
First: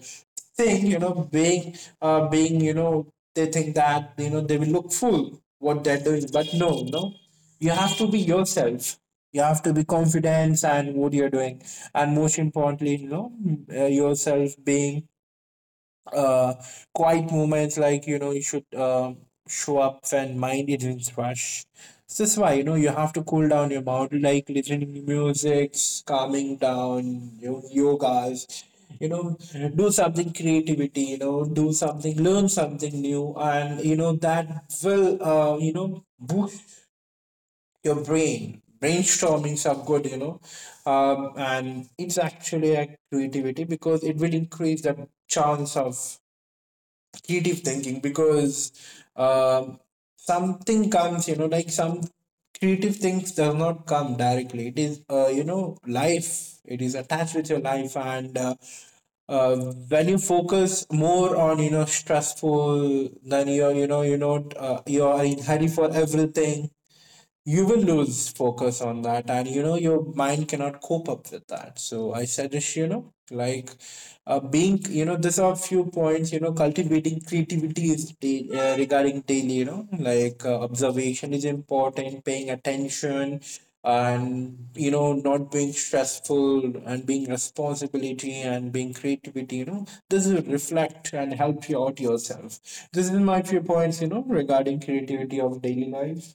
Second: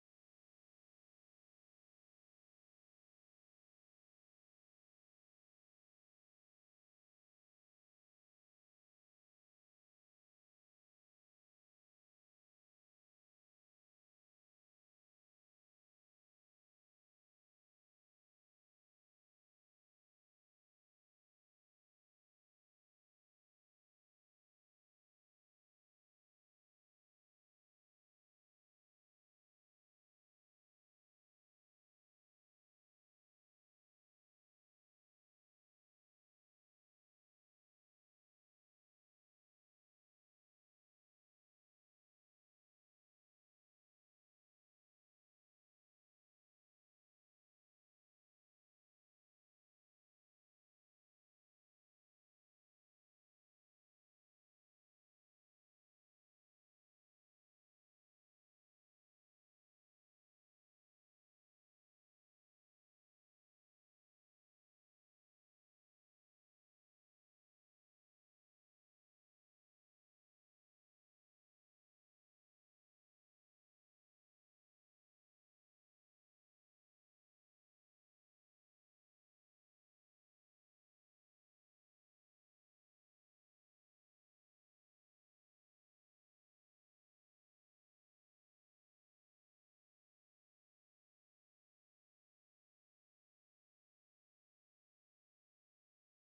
Speaker 2: think, being they think that, they will look fool what they're doing. But no, no, you have to be yourself. You have to be confident and what you're doing. And most importantly, yourself being uh quiet moments, like, you should show up when mind isn't rush. So that's why, you have to cool down your mind, like listening to music, calming down, you yogas, you know do something creativity, do something, learn something new. And that will boost your brainstormings are good, and it's actually a creativity because it will increase the chance of creative thinking. Because um something comes, like some creative things does not come directly. It is life, it is attached with your life, and uh, when you focus more on, stressful, then you're, you're not you're in hurry for everything, you will lose focus on that. And your mind cannot cope up with that. So I suggest, being, there's are few points, cultivating creativity is regarding daily, like observation is important, paying attention, and not being stressful, and being responsibility, and being creativity, this will reflect and help you out yourself. This is my few points, regarding creativity of daily life.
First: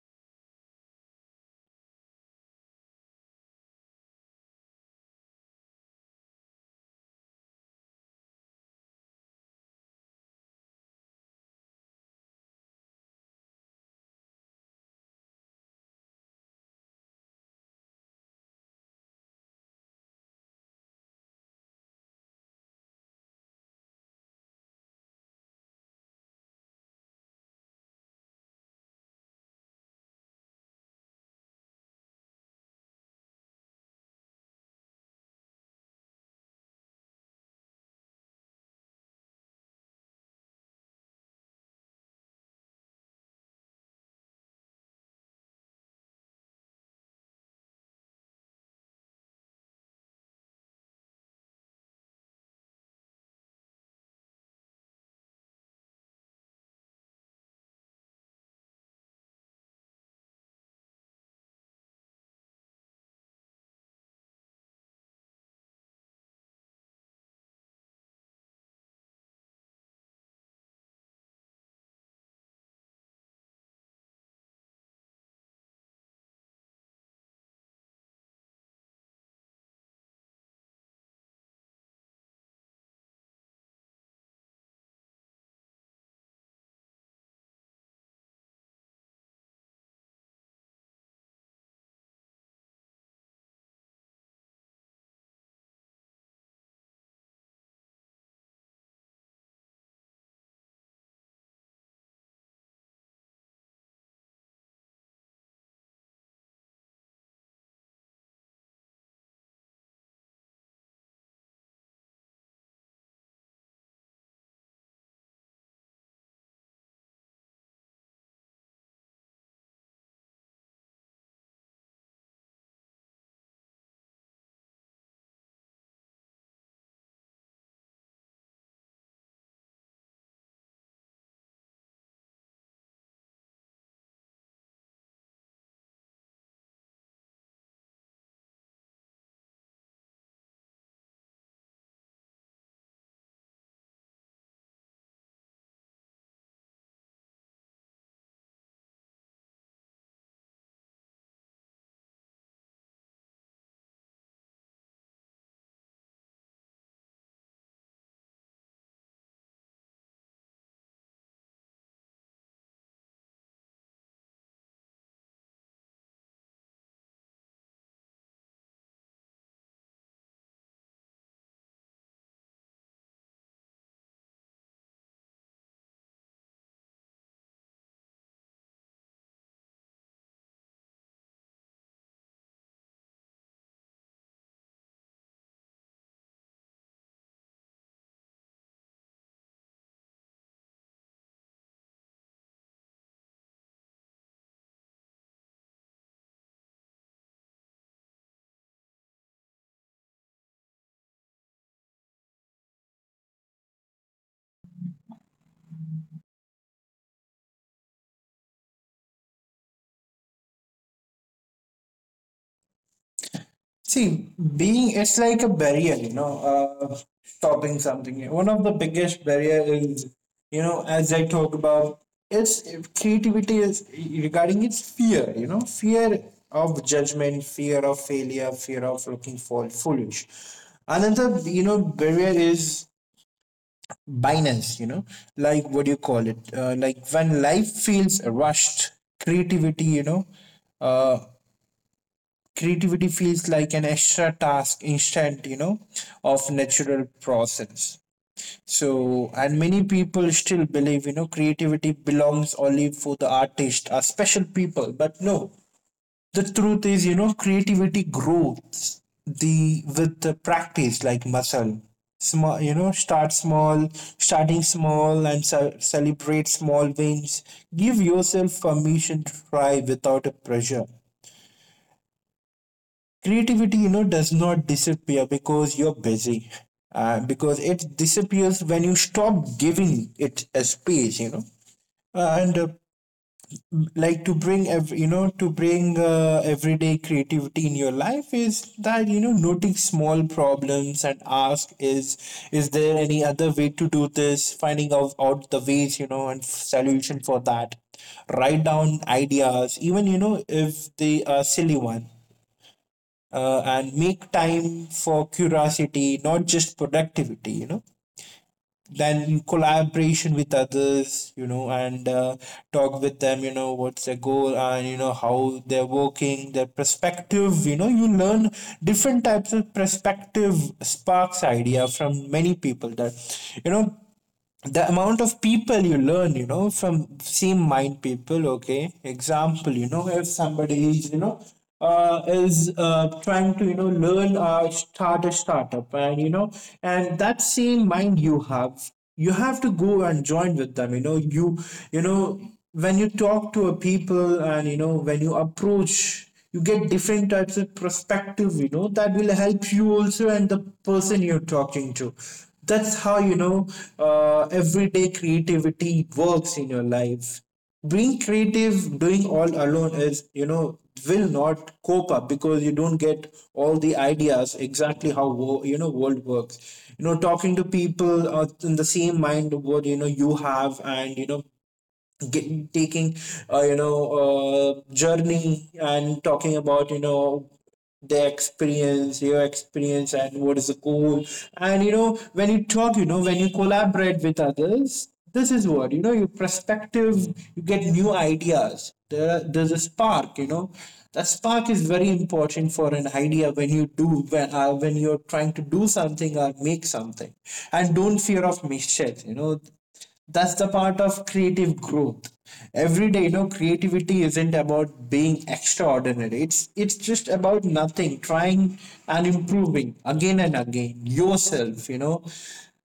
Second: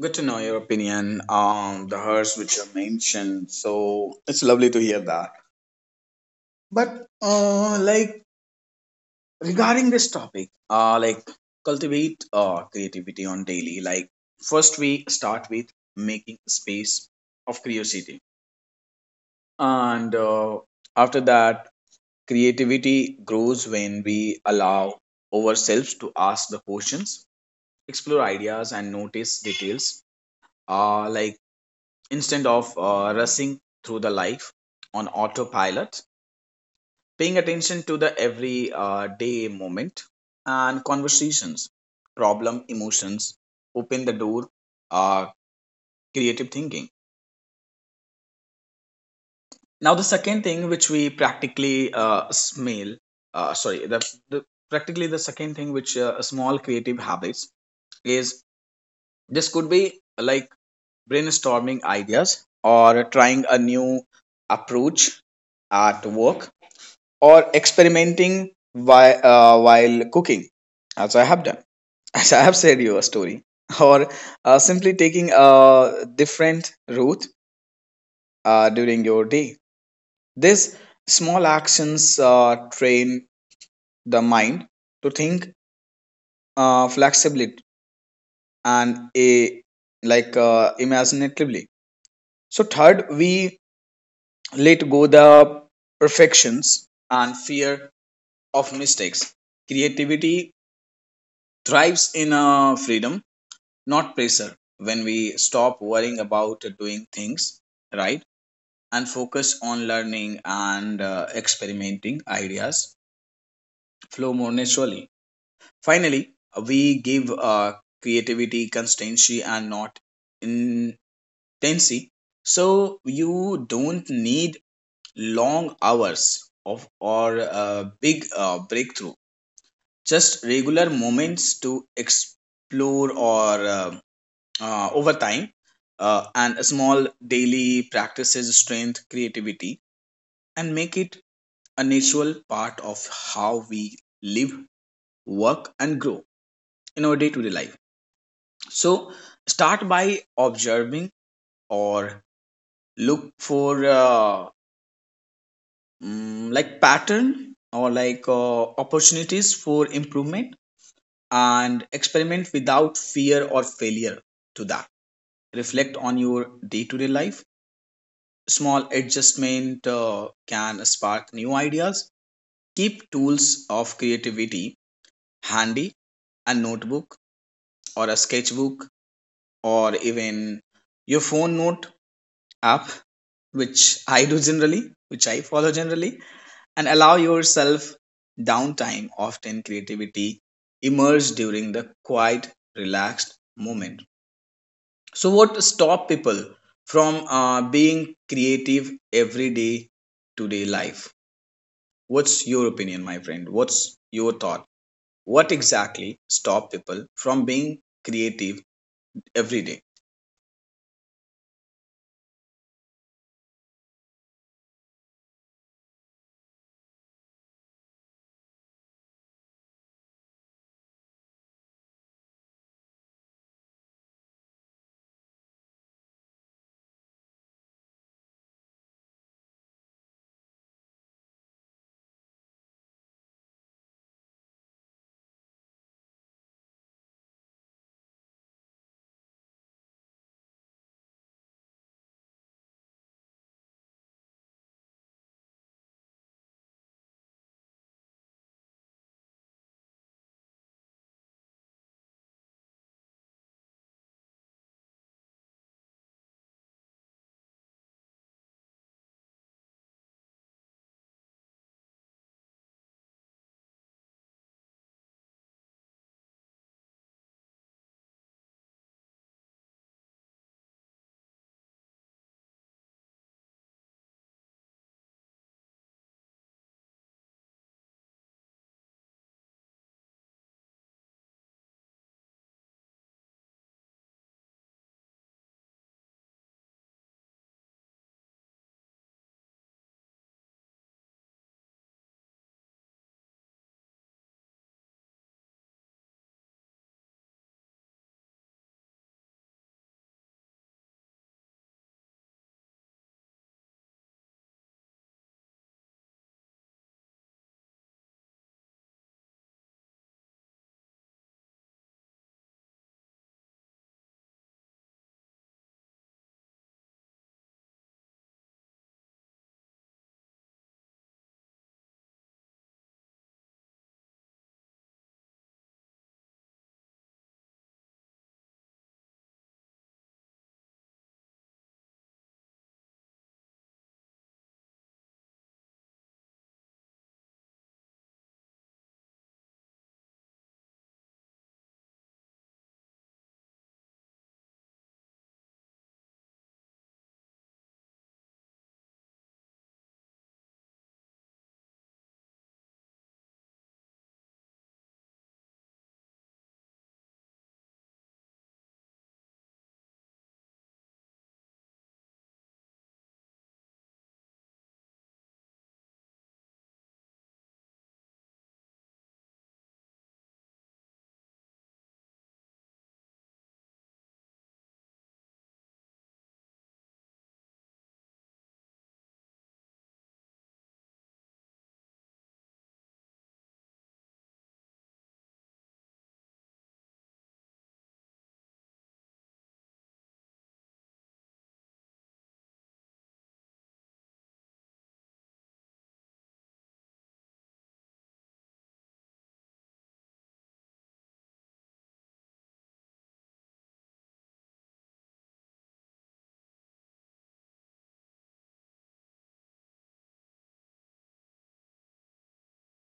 Speaker 1: Good to know your opinion on the hearse which you mentioned. So it's lovely to hear that. But like, regarding this topic, like, cultivate creativity on daily. Like, first we start with making space of curiosity, and after that, creativity grows when we allow ourselves to ask the questions, explore ideas, and notice details. Like, instead of rushing through the life on autopilot, paying attention to the every day moment and conversations, problem, emotions, open the door, uh, creative thinking. Now, the second thing which we practically smell, sorry, the practically the second thing which small creative habits is, this could be like brainstorming ideas or trying a new approach at work, or experimenting while cooking, as I have done, as I have said you a story, or simply taking a different route during your day. These small actions train the mind to think flexibly and a like imaginatively. So third, we let go the perfections and fear of mistakes. Creativity thrives in freedom not pressure. When we stop worrying about doing things right and focus on learning and experimenting, ideas flow more naturally. Finally, we give creativity constancy and not intensity. So you don't need long hours of or big breakthrough, just regular moments to explore or over time. And a small daily practices strength creativity and make it a natural part of how we live, work and grow in our day-to-day life. So start by observing or look for like pattern or like opportunities for improvement, and experiment without fear or failure to that. Reflect on your day-to-day life. Small adjustment can spark new ideas. Keep tools of creativity handy, a notebook or a sketchbook or even your phone note app, which I do generally, which I follow generally, and allow yourself downtime. Often creativity emerges during the quiet, relaxed moment. So, what stop people from being creative every day today life? What's your opinion, my friend? What's your thought? What exactly stop people from being creative every day?
Speaker 2: See, being it's like a barrier, stopping something. One of the biggest barrier is, as I talk about, it's creativity is regarding its fear. You know, fear of judgment, fear of failure, fear of looking for foolish. Another, barrier is binance. You know, like, what do you call it? Like, when life feels rushed, creativity. Uh, creativity feels like an extra task, instead, of natural process. So, and many people still believe, creativity belongs only for the artist or special people. But no, the truth is, creativity grows the with the practice, like muscle. Small you know Start small, starting small and celebrate small wins. Give yourself permission to try without a pressure. Creativity, does not disappear because you're busy, because it disappears when you stop giving it a space, and like, to bring every, to bring everyday creativity in your life is that, noting small problems and ask, is there any other way to do this? Finding out the ways, and solution for that. Write down ideas, even if they are silly one. And make time for curiosity, not just productivity, Then collaboration with others, and talk with them, what's their goal, and, how they're working, their perspective, you learn different types of perspective, sparks idea from many people. That, you know, the amount of people you learn, from same mind people, okay? Example, if somebody is, trying to, learn or start a startup, and, and that same mind you have to go and join with them, you know, when you talk to a people, and, when you approach, you get different types of perspective, that will help you also, and the person you're talking to. That's how, everyday creativity works in your life. Being creative doing all alone is, will not cope up, because you don't get all the ideas exactly how world works. Talking to people, in the same mind what, you have, and, get, taking journey, and talking about, their experience, your experience, and what is the goal. And when you talk, when you collaborate with others, this is what, your perspective, you get new ideas. There's a spark, that spark is very important for an idea, when you do, when you're trying to do something or make something. And don't fear of mistakes, that's the part of creative growth. Every day, creativity isn't about being extraordinary, it's just about nothing trying and improving again and again yourself,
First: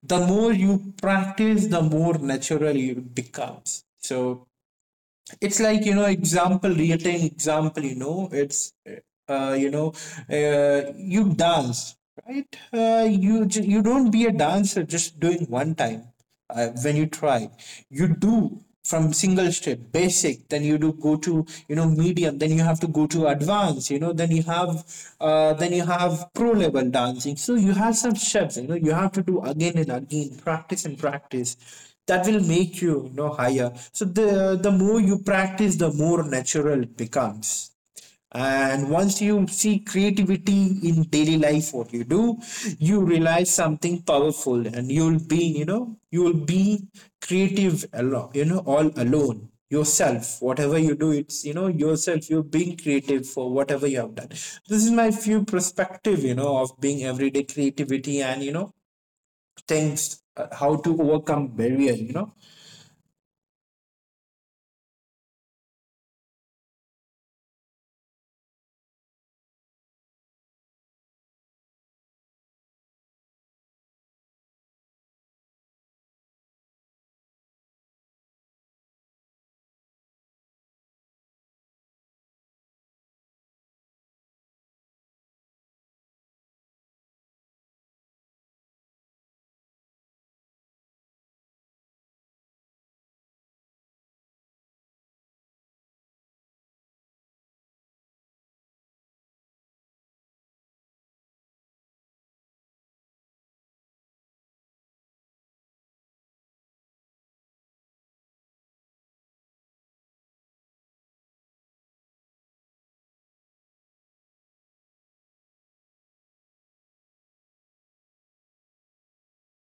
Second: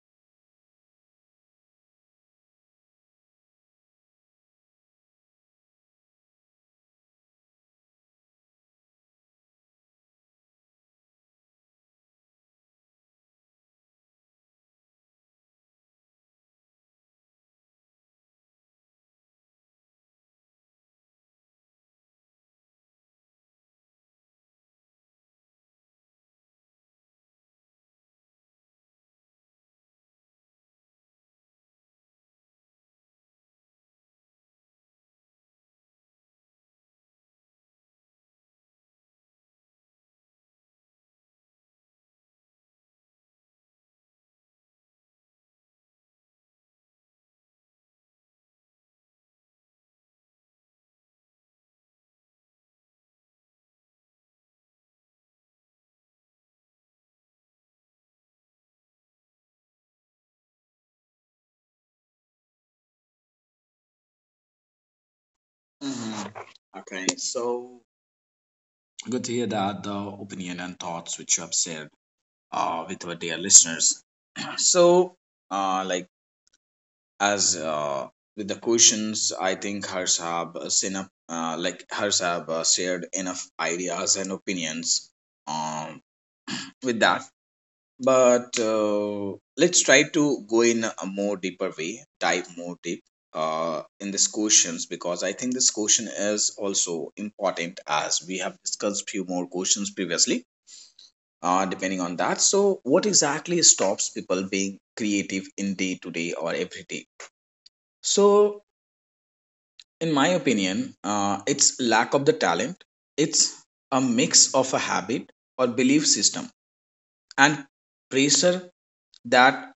Speaker 2: the more you practice, the more natural it becomes. So it's like, example, real time example, you know it's you know you dance, right? You don't be a dancer just doing one time. When you try, you do from single step basic, then you do go to, medium, then you have to go to advanced, then you have, then you have pro level dancing. So you have some steps, you have to do again and again practice and practice, that will make you, you know higher. So the more you practice, the more natural it becomes. And once you see creativity in daily life, what you do, you realize something powerful, and you'll be, you'll be creative alone, all alone yourself, whatever you do, it's, yourself, you're being creative for whatever you have done. This is my few perspective, of being everyday creativity, and you know things how to overcome barrier,
Speaker 1: Mhm. Okay, so good to hear that the opinion and thoughts which you have shared with our dear listeners. So, like as with the questions, I think Harsh have seen up, like Harsh have shared enough ideas and opinions, um, with that. But let's try to go in a more deeper way, dive more deep in this questions, because I think this question is also important as we have discussed few more questions previously depending on that. So what exactly stops people being creative in day to day or every day? So in my opinion, it's lack of the talent. It's a mix of a habit or belief system and pressure that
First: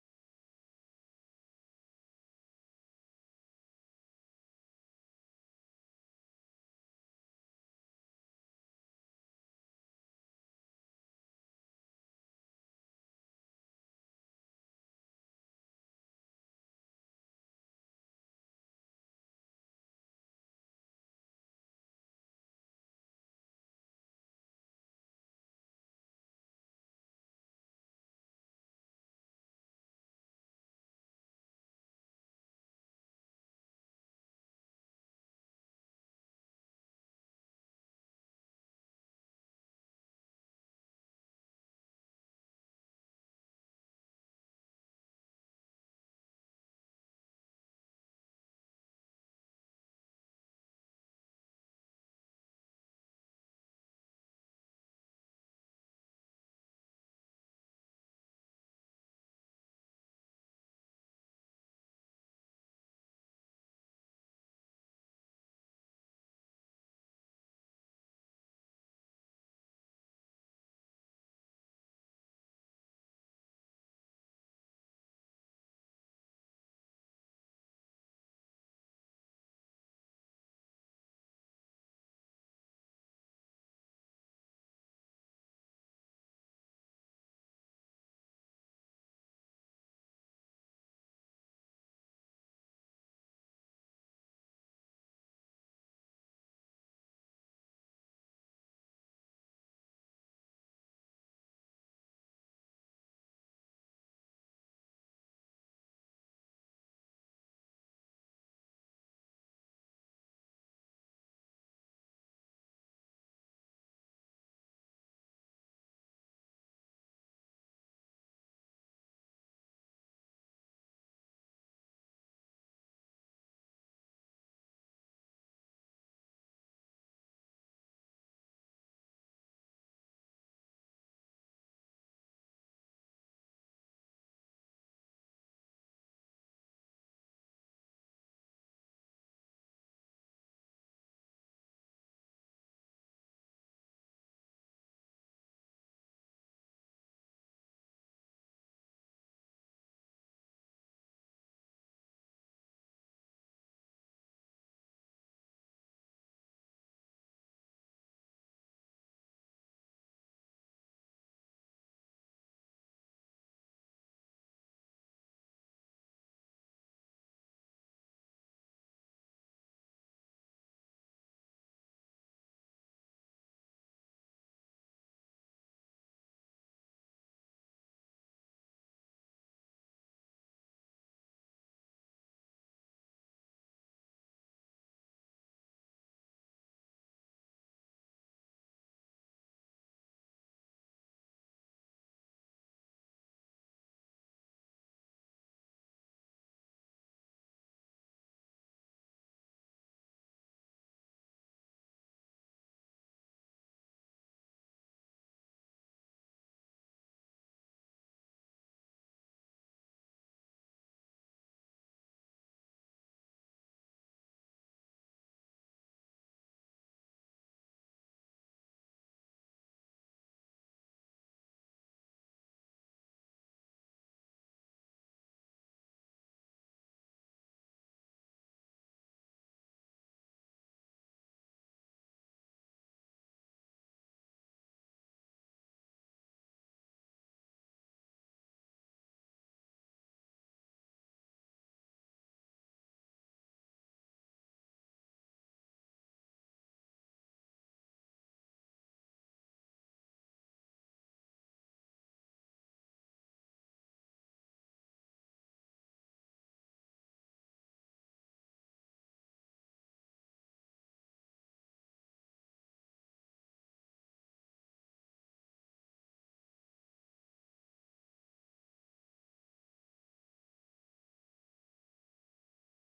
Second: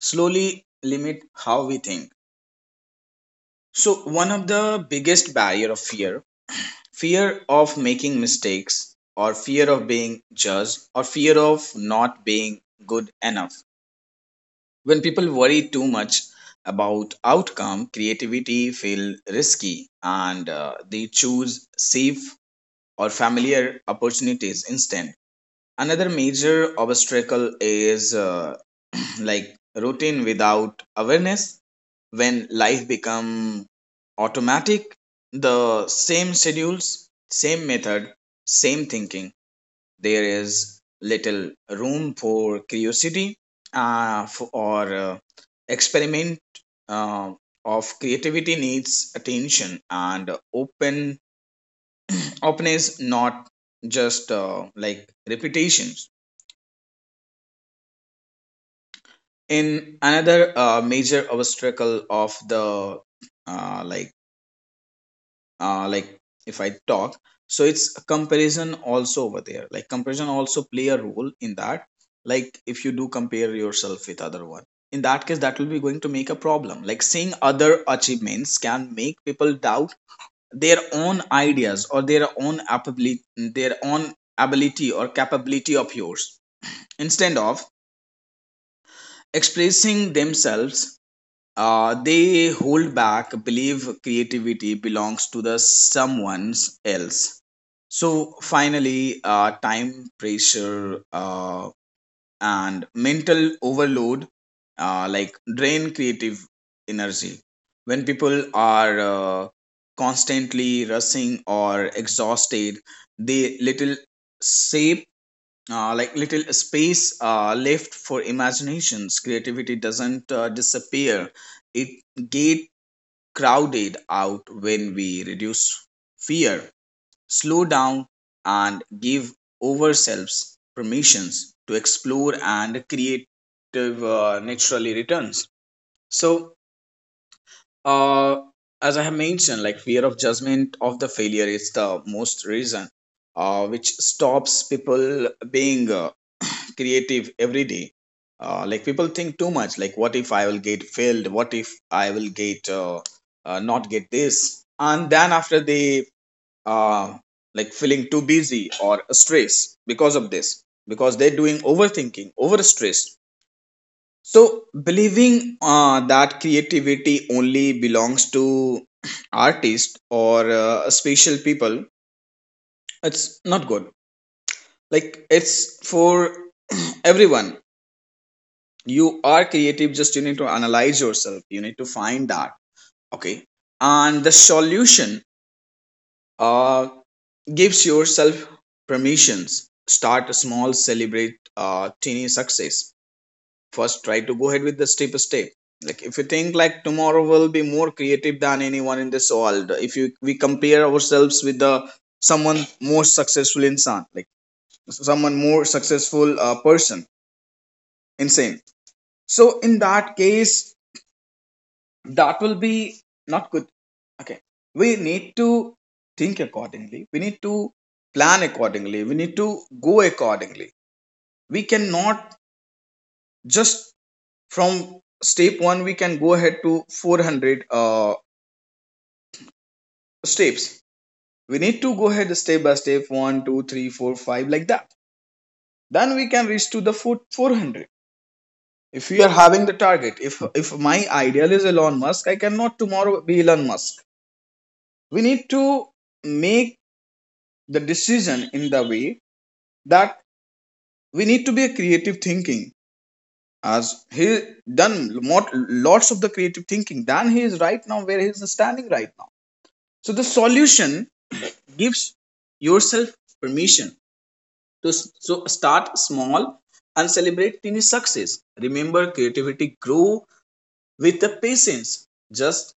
Speaker 1: slowly limit how we think. So one of the biggest barrier of fear, fear of making mistakes or fear of being judged or fear of not being good enough. When people worry too much about outcome, creativity feel risky and they choose safe or familiar opportunities instead. Another major obstacle is like routine without awareness. When life become automatic, the same schedules, same method, same thinking, there is little room for curiosity for, or experiment uh, of. Creativity needs attention and openness, not just like repetitions. In another major obstacle of the uh, like like, if I talk, so it's a comparison also over there. Like comparison also play a role in that. Like if you do compare yourself with other one, in that case, that will be going to make a problem. Like seeing other achievements can make people doubt their own ideas or their own ability or capability of yours. Instead of expressing themselves, they hold back, believe creativity belongs to the someone else. So finally, time pressure and mental overload like drain creative energy. When people are constantly rushing or exhausted, they little shape like little space left for imaginations. Creativity doesn't disappear; it get crowded out. When we reduce fear, slow down and give ourselves permissions to explore, and creative naturally returns. So uh, as I have mentioned, like fear of judgment of the failure is the most reason which stops people being creative every day. Like people think too much, like what if I will get failed, what if I will get not get this. And then after they uh, like feeling too busy or stressed because of this, because they're doing overthinking, over stress. So believing that creativity only belongs to artists or special people, it's not good. Like it's for everyone. You are creative, just you need to analyze yourself, you need to find that. Okay. And the solution, uh, gives yourself permissions, start small, celebrate teeny success. First try to go ahead with the step step. Like if you think like tomorrow will be more creative than anyone in this world, if you we compare ourselves with the someone more successful insan, like someone more successful person, insane, so in that case that will be not good. Okay. We need to think accordingly, we need to plan accordingly, we need to go accordingly. We cannot just from step one we can go ahead to 400 steps. We need to go ahead step by step, 1, 2, 3, 4, 5, like that. Then we can reach to the four, 400. If we are having the target, if my ideal is Elon Musk, I cannot tomorrow be Elon Musk. We need to make the decision in the way that we need to be a creative thinking, as he done lots of the creative thinking, then he is right now where he is standing, right. So the solution, gives yourself permission to, so start small and celebrate tiny success. Remember, creativity grow with the patience, just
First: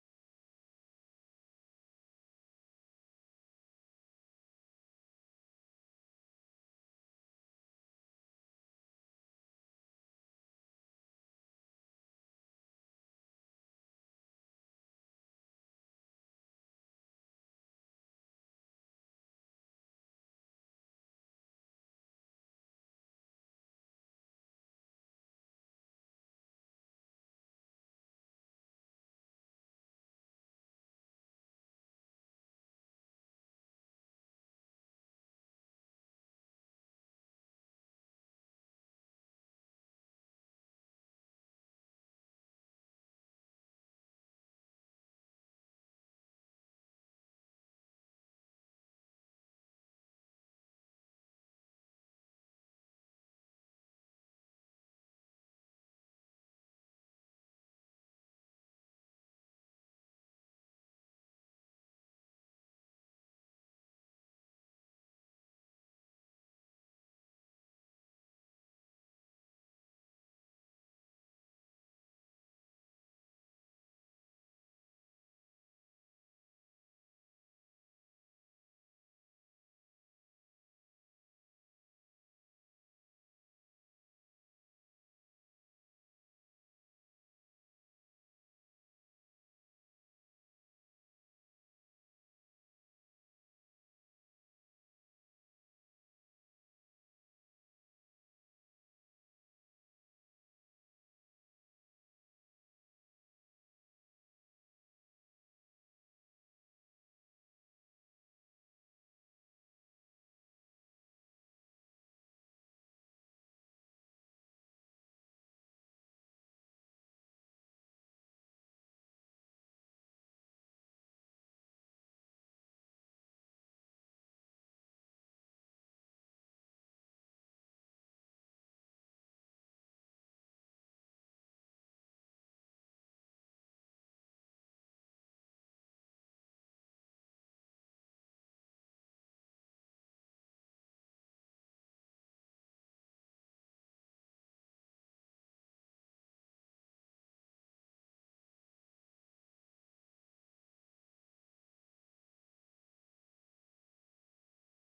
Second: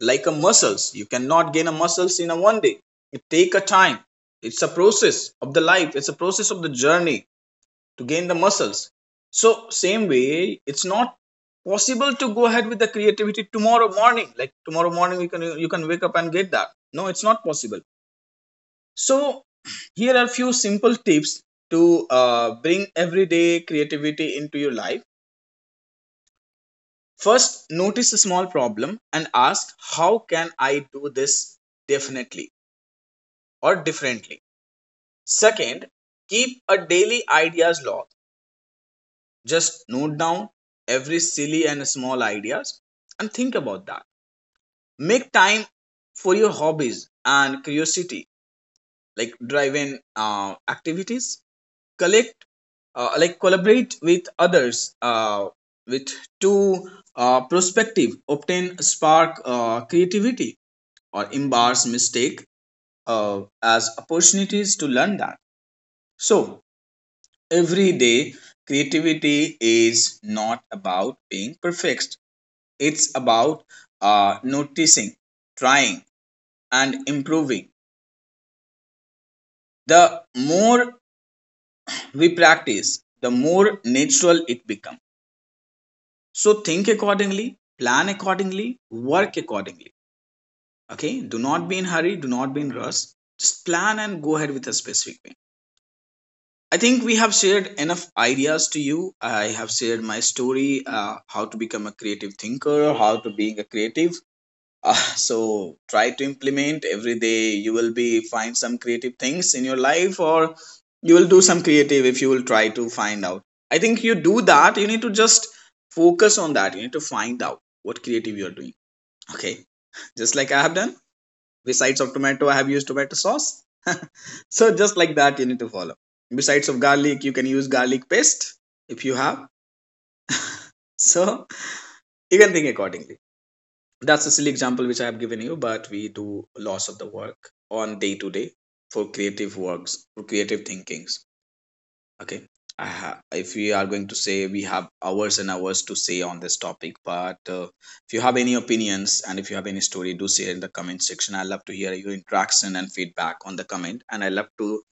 Speaker 1: like a muscles. You cannot gain a muscles in a one day. It take a time. It's a process of the life. It's a process of the journey to gain the muscles. So same way, it's not possible to go ahead with the creativity tomorrow morning. Like tomorrow morning, you can wake up and get that. No, it's not possible. So here are few simple tips to bring everyday creativity into your life. First, notice a small problem and ask, how can I do this definitely or differently? Second, keep a daily ideas log. Just note down every silly and small ideas and think about that. Make time for your hobbies and curiosity, like driving activities. Collect like collaborate with others with two perspective obtain spark creativity, or embrace mistake as opportunities to learn that. So every day creativity is not about being perfect, it's about noticing, trying and improving. The more we practice, the more natural it becomes. So think accordingly, plan accordingly, work accordingly. Okay, do not be in hurry, do not be in rush. Just plan and go ahead with a specific way. I think we have shared enough ideas to you. I have shared my story, how to become a creative thinker, how to being a creative so try to implement every day. You will be find some creative things in your life, or you will do some creative if you will try to find out. I think you do that, you need to just focus on that, you need to find out what creative you are doing. Okay. Just like I have done, besides of tomato I have used tomato sauce so just like that you need to follow. Besides of garlic you can use garlic paste, if you have. So you can think accordingly. That's a silly example which I have given you, but we do loss of the work on day to day for creative works, for creative thinkings. Okay. If we are going to say we have hours and hours to say on this topic, but if you have any opinions and if you have any story, do share in the comment section. I love to hear your interaction and feedback on the comment, and I love to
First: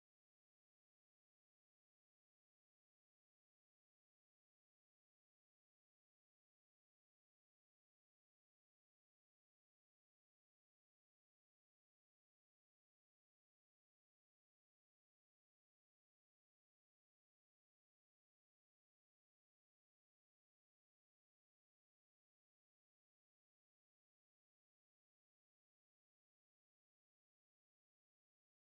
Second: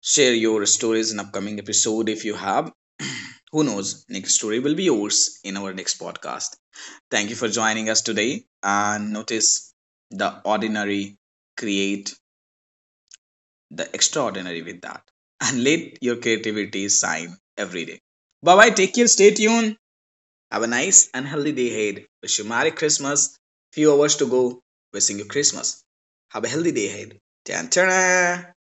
Speaker 1: share your stories in upcoming episode if you have. Who knows? Next story will be yours in our next podcast. Thank you for joining us today, and notice the ordinary, create the extraordinary with that. And let your creativity shine every day. Bye bye, take care, stay tuned. Have a nice and healthy day ahead. Wish you Merry Christmas. Few hours to go. Wishing you Christmas. Have a healthy day ahead. Tan tan.